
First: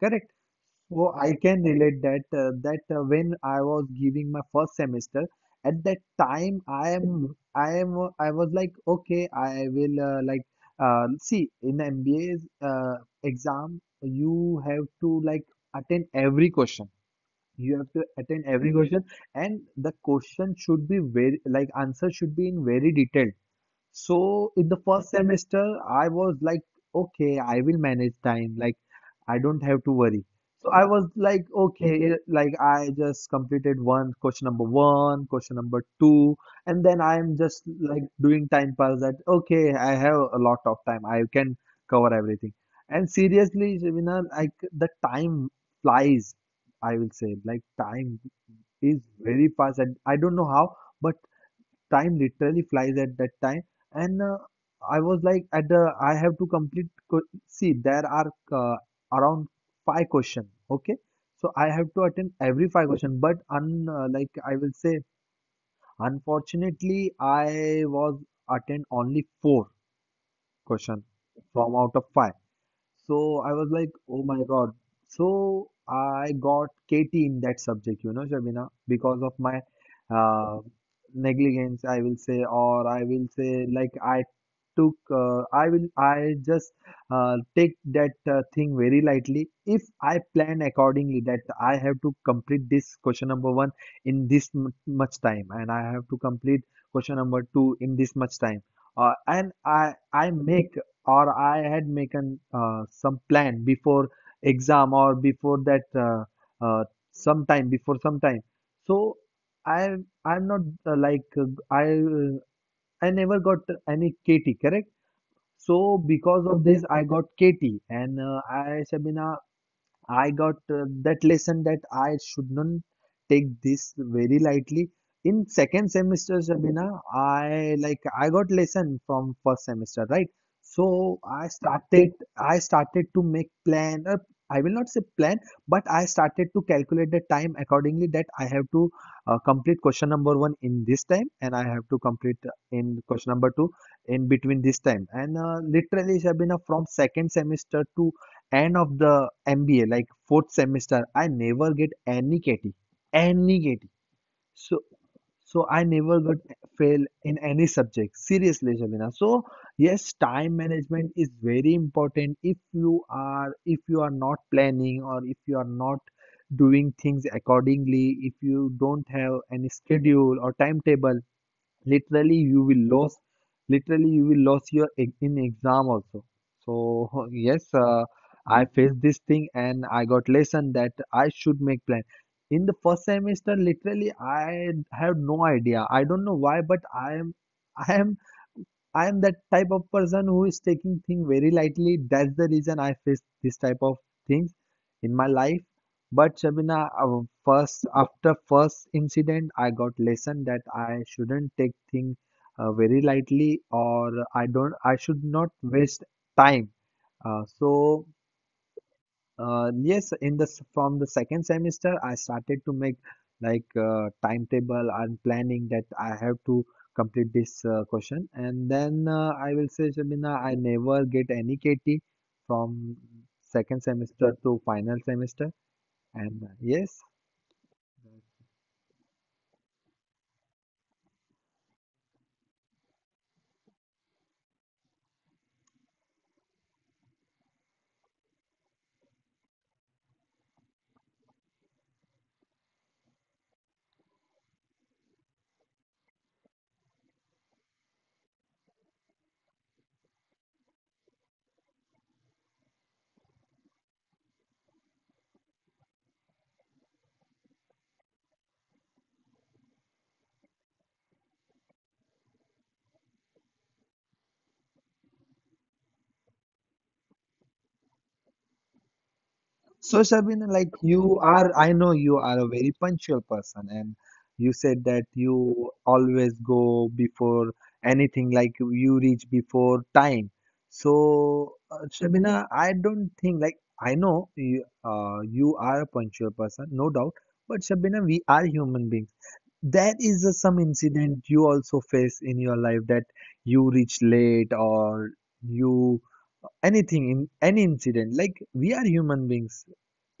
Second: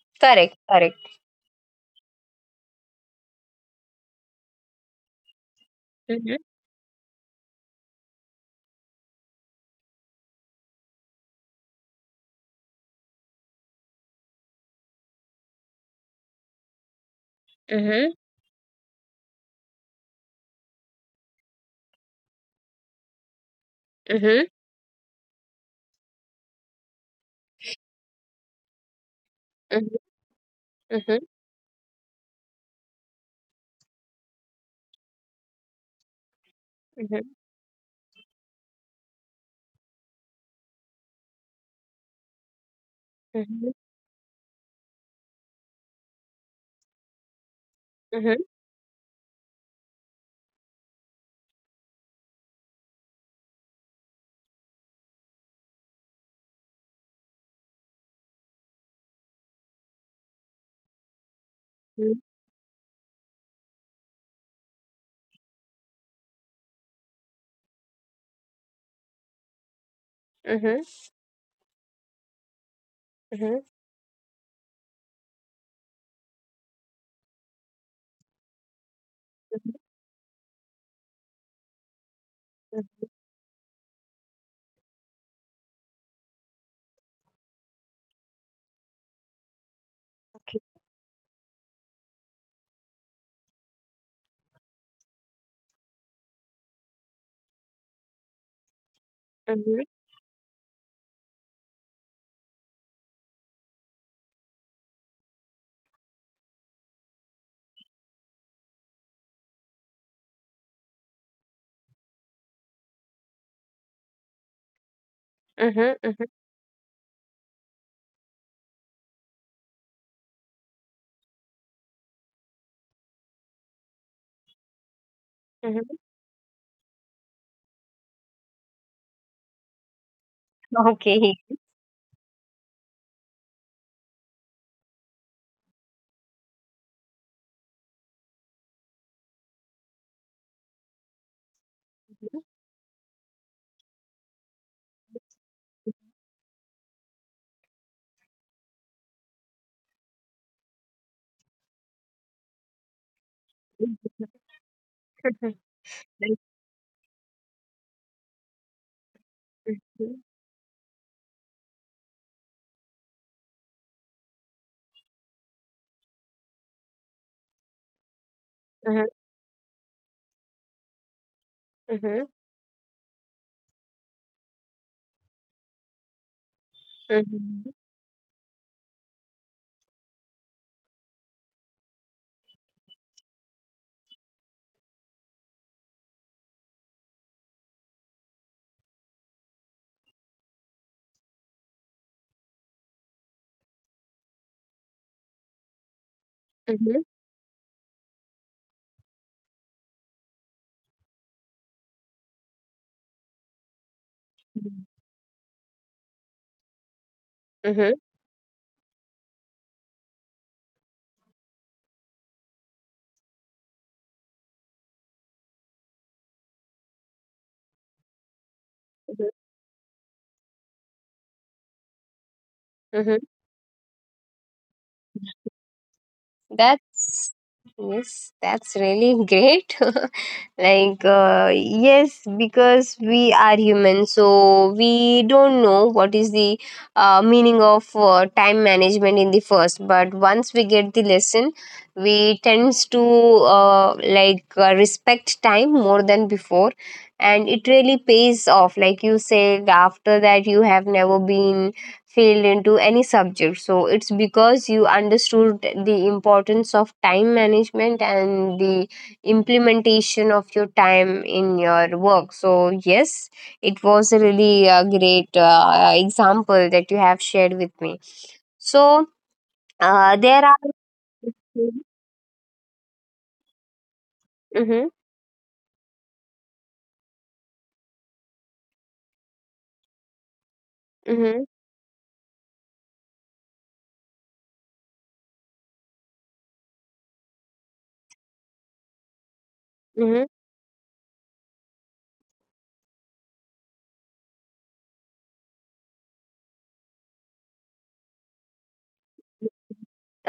[SPEAKER 2] Correct?
[SPEAKER 1] Tarek, Tarek.
[SPEAKER 2] Oh, I can relate that that when I was giving my first semester, at that
[SPEAKER 1] Uh huh.
[SPEAKER 2] time I was like, okay, I will like see in MBA's exam you have to like attend every question. You
[SPEAKER 1] Uh
[SPEAKER 2] have to
[SPEAKER 1] huh.
[SPEAKER 2] attend every question and the question should be very like answer should be in very detail. So
[SPEAKER 1] Uh huh.
[SPEAKER 2] in the first semester, I was like, okay, I will manage time. Like, I don't
[SPEAKER 1] Uh
[SPEAKER 2] have to worry. So I was
[SPEAKER 1] huh.
[SPEAKER 2] like, okay, like I just completed one, question number two, and then
[SPEAKER 1] Uh huh.
[SPEAKER 2] I'm just like doing time pass that, okay, I have a lot of time. I can cover everything. And
[SPEAKER 1] Uh huh.
[SPEAKER 2] seriously, Shabina, like the time flies, I will say, like time
[SPEAKER 1] Uh huh.
[SPEAKER 2] is very fast, and I don't know how, but time literally flies at that time. And I was like at the, I have to complete see there are uh, around five question, okay? So I have to attend every five question, but un like I will say unfortunately I was attend only four
[SPEAKER 1] Uh huh.
[SPEAKER 2] question from out of five. So
[SPEAKER 1] Uh
[SPEAKER 2] I
[SPEAKER 1] huh.
[SPEAKER 2] was like, oh my God. So I got KT in that subject, you know, Shabina, because of my uh, negligence, I will say, or I will say, like, I took I will I just take that thing very lightly. If I plan
[SPEAKER 1] Okay.
[SPEAKER 2] accordingly that I have to complete this question number 1 in this much time and I have to complete question number 2 in this much time. Uh, and
[SPEAKER 1] Uh huh.
[SPEAKER 2] I make or I had made an, some plan before exam or before that uh, some time before some time. So i I'm not uh, like uh, i uh, I never got any KT, correct?
[SPEAKER 1] Uh
[SPEAKER 2] So
[SPEAKER 1] huh. Uh huh.
[SPEAKER 2] because of this, I got Katie. And I Shabina, I got that lesson that I should not take this very lightly. In second semester, Shabina, I got lesson from first semester, right? So
[SPEAKER 1] Okay.
[SPEAKER 2] I started to make plan. I will not say plan, but I started to calculate the time accordingly that I have to complete question number one in this time, and I have to
[SPEAKER 1] Uh
[SPEAKER 2] complete
[SPEAKER 1] huh.
[SPEAKER 2] in question number two in between this time. And literally, Shabina, from second semester to end of the MBA, like fourth semester, I never get any KT, any KT.
[SPEAKER 1] Uh huh.
[SPEAKER 2] So
[SPEAKER 1] Uh huh.
[SPEAKER 2] so I never got fail in any subject. Seriously, Shabina. So yes, time management is very important. If you are not planning or if you are not doing things accordingly, if you
[SPEAKER 1] Uh
[SPEAKER 2] don't
[SPEAKER 1] huh. Uh
[SPEAKER 2] have any schedule or timetable, literally you will lose literally you will lose your in exam also. So yes, I faced this thing and I got lesson that I should make plan. In the first semester, literally I have no idea, I don't know why, but I am I am I'm that type of person who is taking things very lightly. That's the reason I face this type of things in my life. But Shabina, first after first incident, I got lesson that I shouldn't take things very lightly, or I don't, I should not waste time. Uh,
[SPEAKER 1] huh. Uh huh.
[SPEAKER 2] so yes, in the from the second semester, I started to make like timetable and planning that I have to complete this question, and then I will say, Shabina, I never get any KT from
[SPEAKER 1] Uh huh.
[SPEAKER 2] second semester to final semester, and yes.
[SPEAKER 1] That's yes, that's really great. Like yes, because we are human, so we don't know what is the meaning of time management in the first. But once we get the lesson, we tends to respect time more than before, and it really pays off. Like you said, after that you have never been failed into any subject. So it's because you understood the importance of time management and the implementation of your time in your work. So yes, it was a really great example that you have shared with me. So,
[SPEAKER 2] So,
[SPEAKER 1] there are.
[SPEAKER 2] Shabina, like you are, I know you are a very punctual person, and you
[SPEAKER 1] Mm-hmm,
[SPEAKER 2] said that you always go before anything, like you reach before time.
[SPEAKER 1] mm-hmm,
[SPEAKER 2] So, Shabina, I don't think, like, I know you, you are a punctual person, no doubt, but Shabina, we are human beings. There
[SPEAKER 1] mm-hmm.
[SPEAKER 2] is a, some incident you also face in your life that you reach late or you anything in any incident, like we are human beings,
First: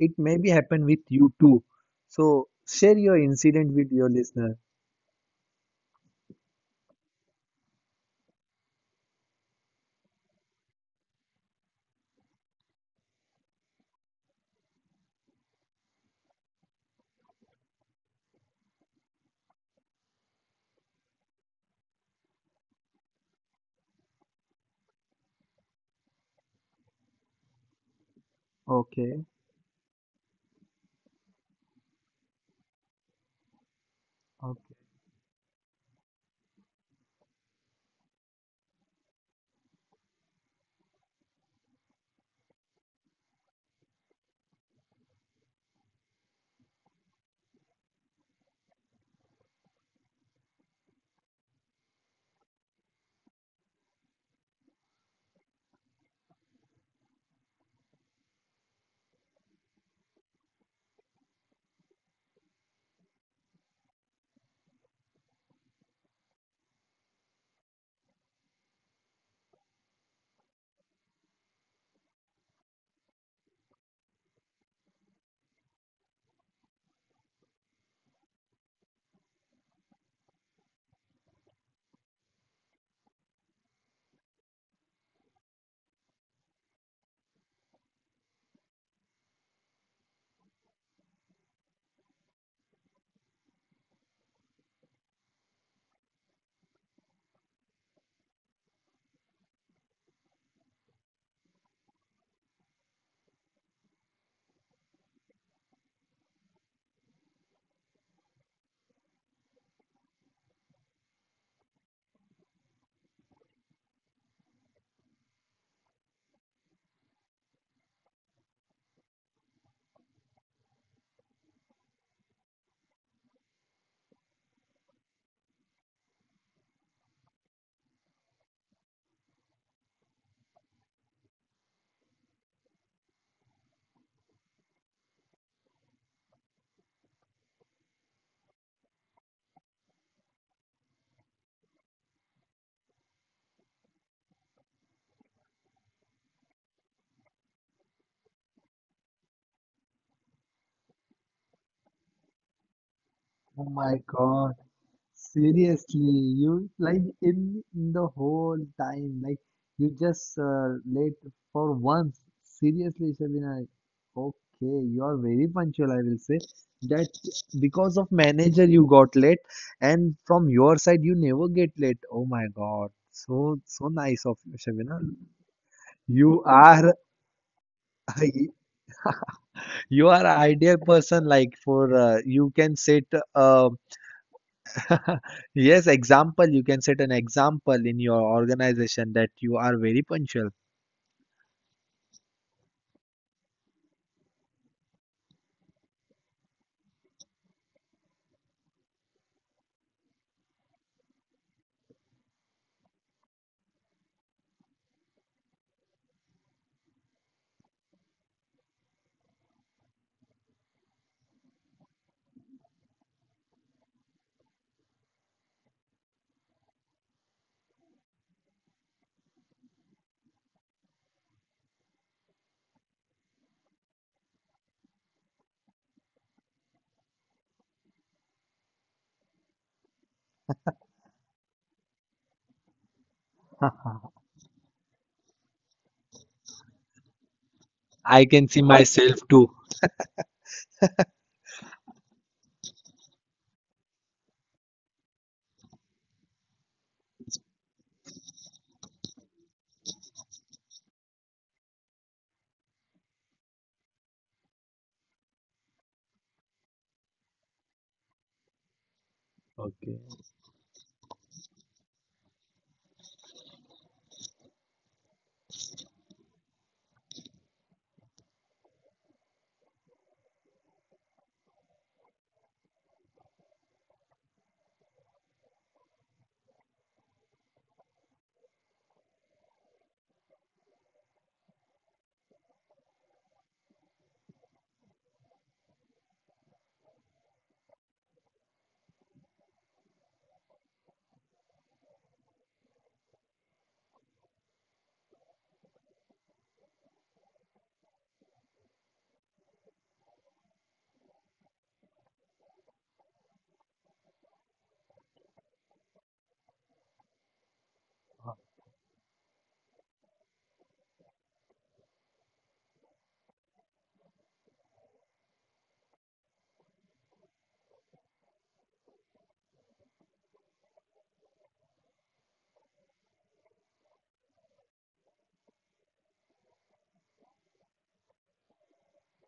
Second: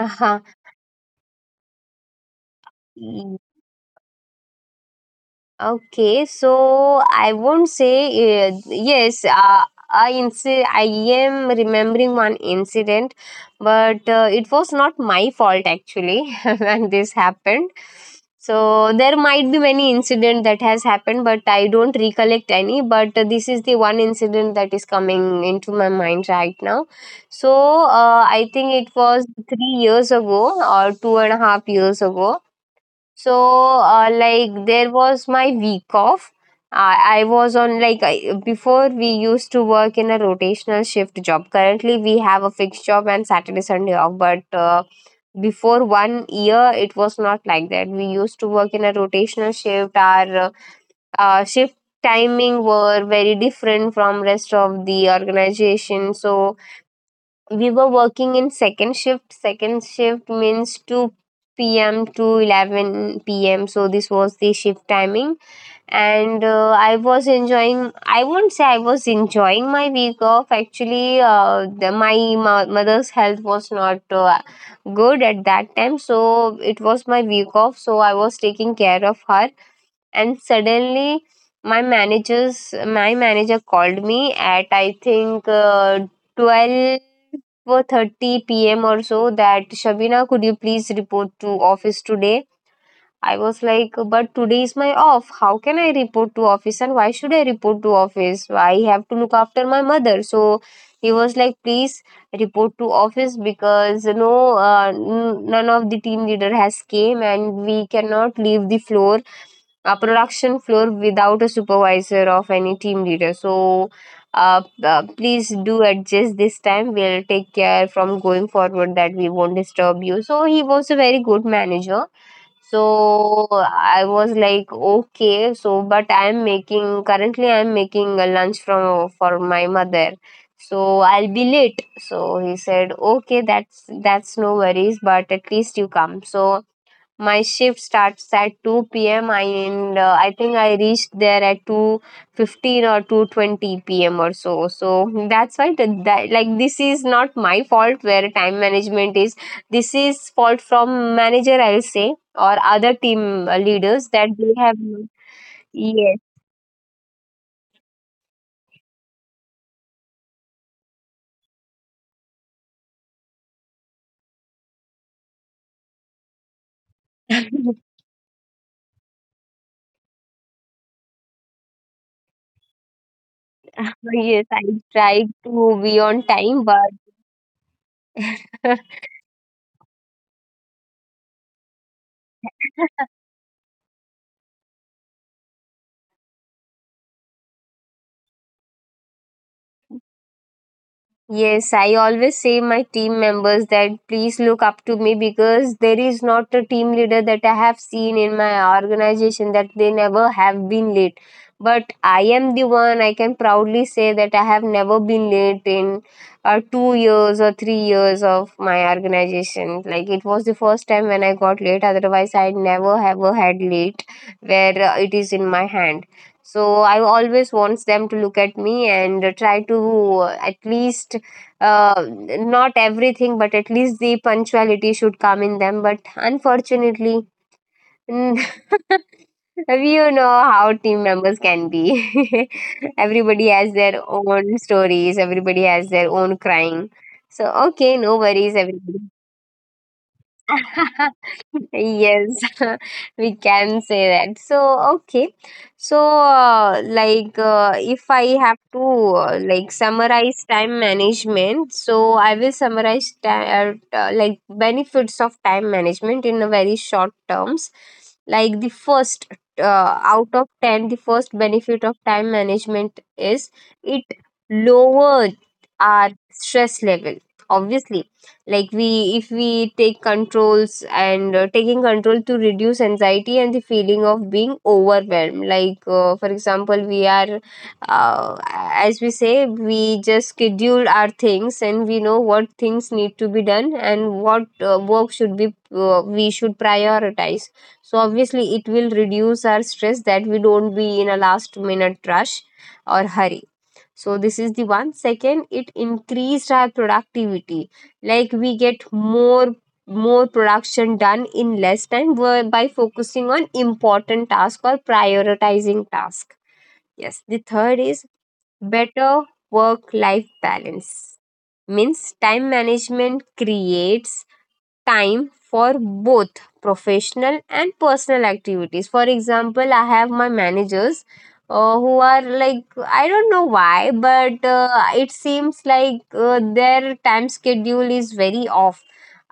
[SPEAKER 2] it may be happen with you too. So share your incident with your listener.
[SPEAKER 1] Okay, so I won't say yes. I am remembering one incident, but it was not my fault actually when this happened. So there might be many incident that has happened, but I don't recollect any. But this is the one incident that is coming into my mind right now. So I think it
[SPEAKER 2] Okay,
[SPEAKER 1] was 3 years ago or two and a half years ago. So,
[SPEAKER 2] okay.
[SPEAKER 1] like, there was my week off. I was on, like, I, before we used to work in a rotational shift job. Currently, we have a fixed job and Saturday, Sunday off. But before 1 year, it was not like that. We used to work in a rotational shift. Our shift timing were very different from rest of the organization. So we were working in second shift. Second shift means 2 p.m. to 11 p.m. So this was the shift timing. And I was enjoying, I won't say I was enjoying my week off. Actually, my mother's health was not good at that time. So it was my week off, so I was taking care of her. And suddenly my manager called me at I think 12:30 p.m. or so that, Shabina, could you please report to office today. I was like, but today is my off, how can I report to office and why should I report to office, I have to look after my mother. So he was like, please report to office, because none of the team leader has came and we cannot leave the floor, a production floor, without a supervisor of any team leader. So please do adjust this time. We'll take care from going forward that we won't disturb you. So, he was a very good manager. So, I was like, okay. So, but I'm making a lunch from for my mother. So, I'll be late. So, he said, okay, that's no worries, but at least you come. So, my shift starts at 2 p.m. I, and I think I reached there at 2:15 or 2:20 p.m. or so. So that's why that like this is not my fault where time management is. This is fault from manager I'll say or other team
[SPEAKER 2] Oh my
[SPEAKER 1] leaders that
[SPEAKER 2] God.
[SPEAKER 1] they have
[SPEAKER 2] Seriously,
[SPEAKER 1] yes.
[SPEAKER 2] you like in the whole time, like you just late for once. Seriously, Shabina. Okay, you are very punctual, I will say. That because of manager you got late, and from your side you never get late. Oh my God. So so nice of you,
[SPEAKER 1] Yes, I
[SPEAKER 2] Shabina.
[SPEAKER 1] tried to be
[SPEAKER 2] You
[SPEAKER 1] on time,
[SPEAKER 2] are
[SPEAKER 1] but
[SPEAKER 2] you are ideal person like for you can set um Yes, example, you can set an example in your organization that you are very punctual.
[SPEAKER 1] yes, I always say my team members that please look up to me, because there is not a team leader that I have seen in my organization that they never have been late. But I am the one, I can proudly say that I have never been late in 2 years or 3 years of my organization. Like, it was the first time when I got late, otherwise, I never ever had late where it is in my hand. So I always wants them to look at me and try to at least not everything, but at least the punctuality should come in them. But unfortunately, we you know how team members can be. Everybody has their own stories. Everybody has their own crying. So okay, no
[SPEAKER 2] I can see
[SPEAKER 1] worries, everybody.
[SPEAKER 2] myself too.
[SPEAKER 1] Yes, we can say that. So, okay. So, if I have to, summarize time management, so I will summarize, benefits of time management in a very short terms. Like, the first, out of 10, the first benefit of time management is it lowers our stress level obviously. Like we if we take controls and taking control to reduce anxiety and the feeling of being overwhelmed. Like for example, we are uh, as we say, we just schedule our things and we know what things need to be done and what work should be, we should prioritize. So obviously it will reduce our stress, that we don't be in a last minute rush or hurry. So this is the one. Second, it increased our productivity, like we get more production done in less time by focusing on important task or prioritizing task. Yes, the third is better work life balance, means time management creates time for both professional and personal activities. For example, I have my managers who are like, I don't know why, but it seems like their time schedule is very off.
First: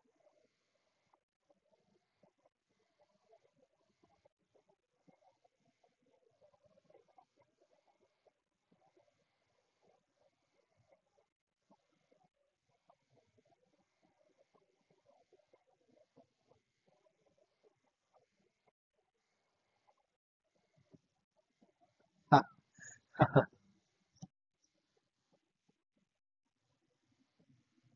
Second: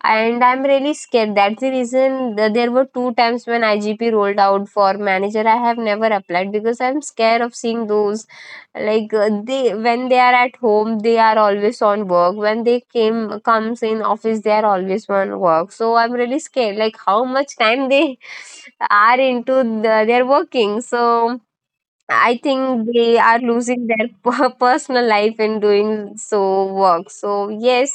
[SPEAKER 1] And I'm really scared. That's the reason there were two times when IGP rolled out for manager. I have never applied because I'm scared of seeing those. Like they, when they are at home, they are always on work, when they came comes in office they are always on work. So I'm really scared, like how much time they are into the, their working. So I
[SPEAKER 2] Ah,
[SPEAKER 1] think they are losing their personal life in doing so work. So yes,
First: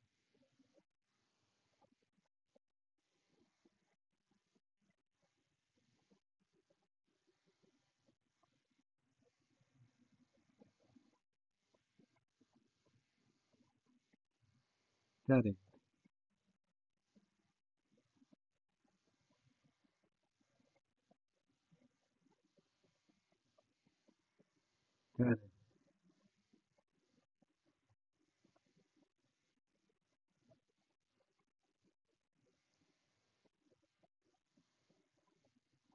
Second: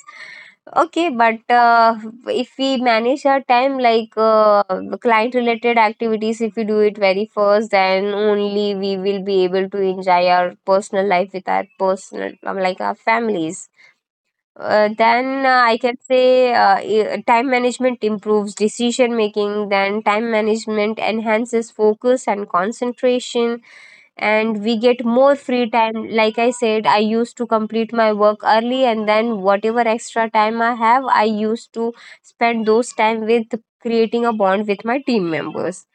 [SPEAKER 1] okay, but if we manage our time, like client related activities, if we do it very first, then only we will be able to enjoy our personal life with our personal like our families. Uh, then
[SPEAKER 2] correct,
[SPEAKER 1] uh, I can say, time management improves decision making. Then time management enhances focus and concentration, and we get more
[SPEAKER 2] correct.
[SPEAKER 1] free time. Like I said, I used to complete my work early and then whatever extra time I have, I used to spend those time with creating a bond with my team members.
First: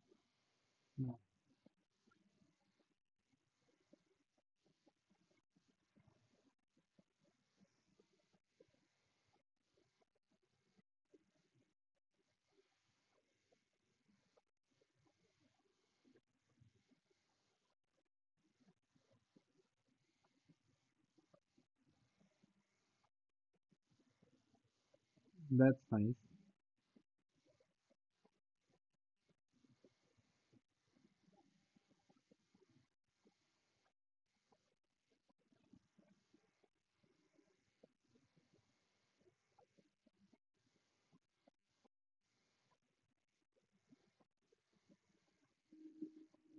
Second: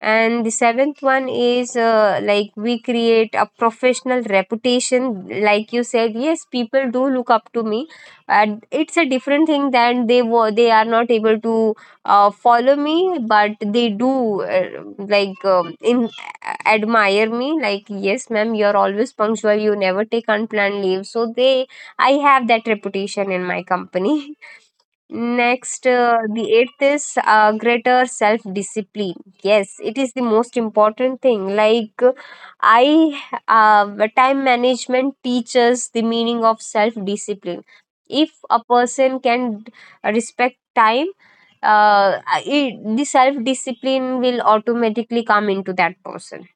[SPEAKER 1] And the seventh one is, like, we create a professional reputation. Like you said, yes, people do look up to me, and it's a different thing than they are not able to follow me, but they do, in admire me, like, yes ma'am, you're always punctual, you never take unplanned leave. So they, I have that reputation in my company.
[SPEAKER 2] That's
[SPEAKER 1] Next,
[SPEAKER 2] nice.
[SPEAKER 1] the eighth is greater self discipline. Yes, it is the most important thing. Like, I, time management teaches the meaning of self discipline. If a person can respect time, uh, the self discipline will automatically come into that person,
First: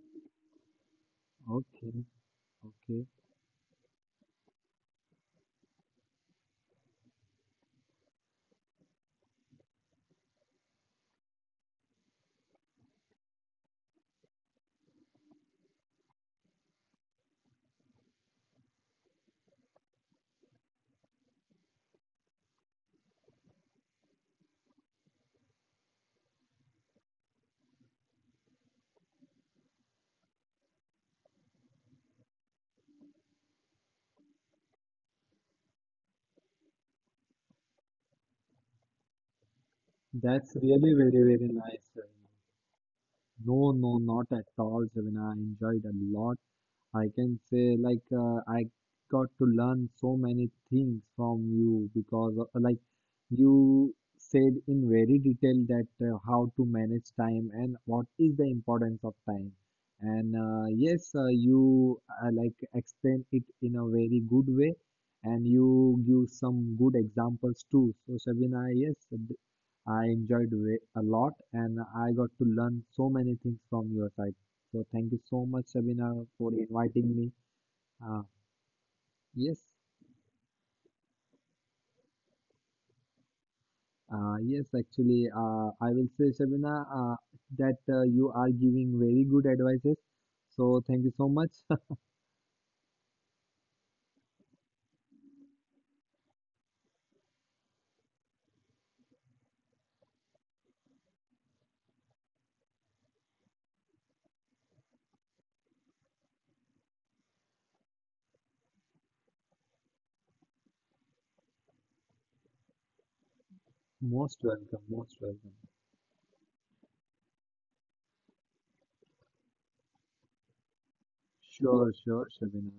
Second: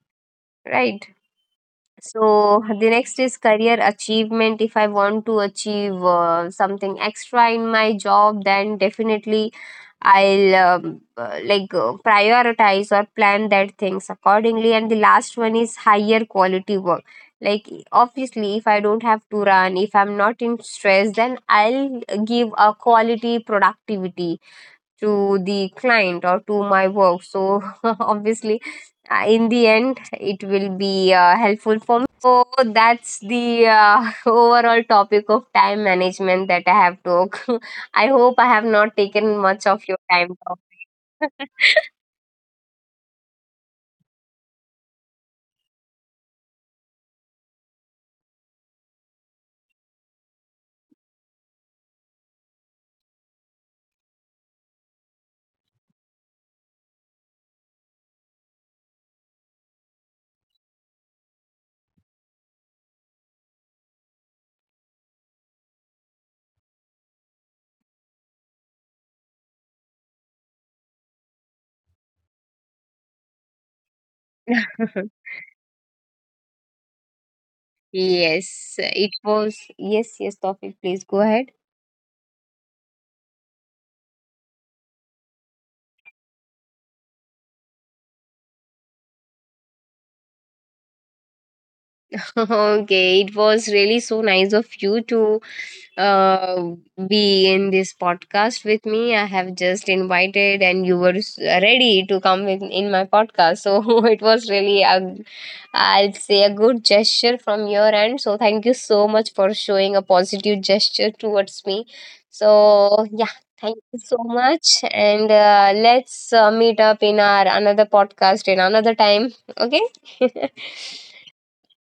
[SPEAKER 1] right?
[SPEAKER 2] Okay,
[SPEAKER 1] So the
[SPEAKER 2] okay.
[SPEAKER 1] next is career achievement. If I want to achieve something extra in my job, then definitely I'll prioritize or plan that things accordingly. And the last one is higher quality work. Like obviously, if I don't have to run, if I'm not in stress, then I'll give a quality productivity to the client or to my work. So obviously, in the end, it will be helpful for me. So that's the overall topic of time management that I have talked. I hope I have not taken much of your
[SPEAKER 2] That's
[SPEAKER 1] time now.
[SPEAKER 2] really very, very nice. Ravina. No, no, not at all, Javina. I enjoyed a lot. I can say like I got to learn so many things from you because like you said in very detail that how to manage time and what is the importance of time. And yes, you like explain it in a very good way and you give some good examples too. So Shabina, yes, I enjoyed it a lot and I got to learn so many things from your side. So thank you so much, Shabina, for inviting me. Uh, yes,
[SPEAKER 1] Yes, it was. Yes, yes, topic. Please go ahead.
[SPEAKER 2] yes, actually, I will say, Shabina, that you are giving very good advices. So thank you so much.
[SPEAKER 1] Okay, it was really so nice of you to uh, be in this podcast with me. I have just invited, and you were ready to come in my podcast. So it was really, a, I'll say, a good gesture from your end. So thank you so much for showing a positive gesture towards me. So yeah,
[SPEAKER 2] Most
[SPEAKER 1] thank
[SPEAKER 2] welcome,
[SPEAKER 1] you so
[SPEAKER 2] most welcome.
[SPEAKER 1] much, and let's meet up in our another podcast in another time. Okay.
[SPEAKER 2] Sure, sure, Shabina,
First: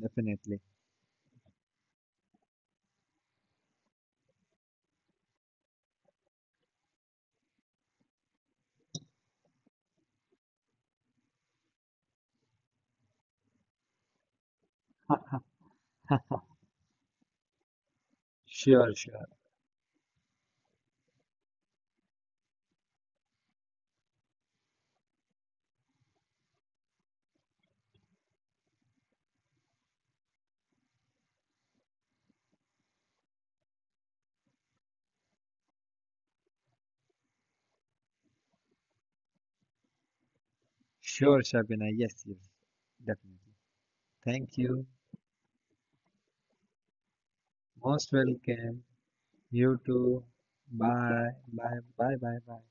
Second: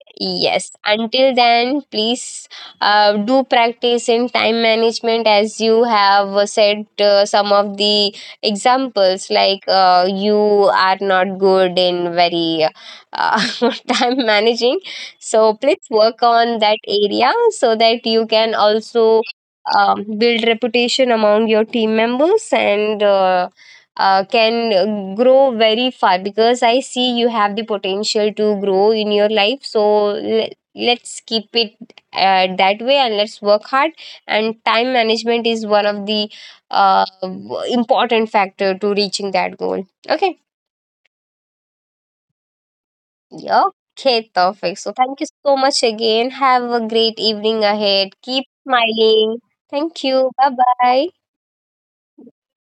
[SPEAKER 2] definitely.
[SPEAKER 1] Yes. Until then, please do practice in time management, as you have said some of the examples, like you are not good in very uh, time managing. So please work on that area so that you can
[SPEAKER 2] Sure,
[SPEAKER 1] also
[SPEAKER 2] sure,
[SPEAKER 1] build reputation among your team members and can grow very far, because I see you have the potential to grow in your life. So let's keep it that way and let's work hard. And time management is one of the important factor to reaching that goal. Okay.
[SPEAKER 2] sure, Shabina. Yes, yes, definitely.
[SPEAKER 1] Yeah. Okay,
[SPEAKER 2] Thank
[SPEAKER 1] perfect.
[SPEAKER 2] you.
[SPEAKER 1] So thank you so much again. Have a great evening ahead.
[SPEAKER 2] Most
[SPEAKER 1] Keep
[SPEAKER 2] welcome.
[SPEAKER 1] smiling.
[SPEAKER 2] You
[SPEAKER 1] Thank
[SPEAKER 2] too.
[SPEAKER 1] you. Bye bye.
[SPEAKER 2] Bye. Bye. Bye. Bye. Bye.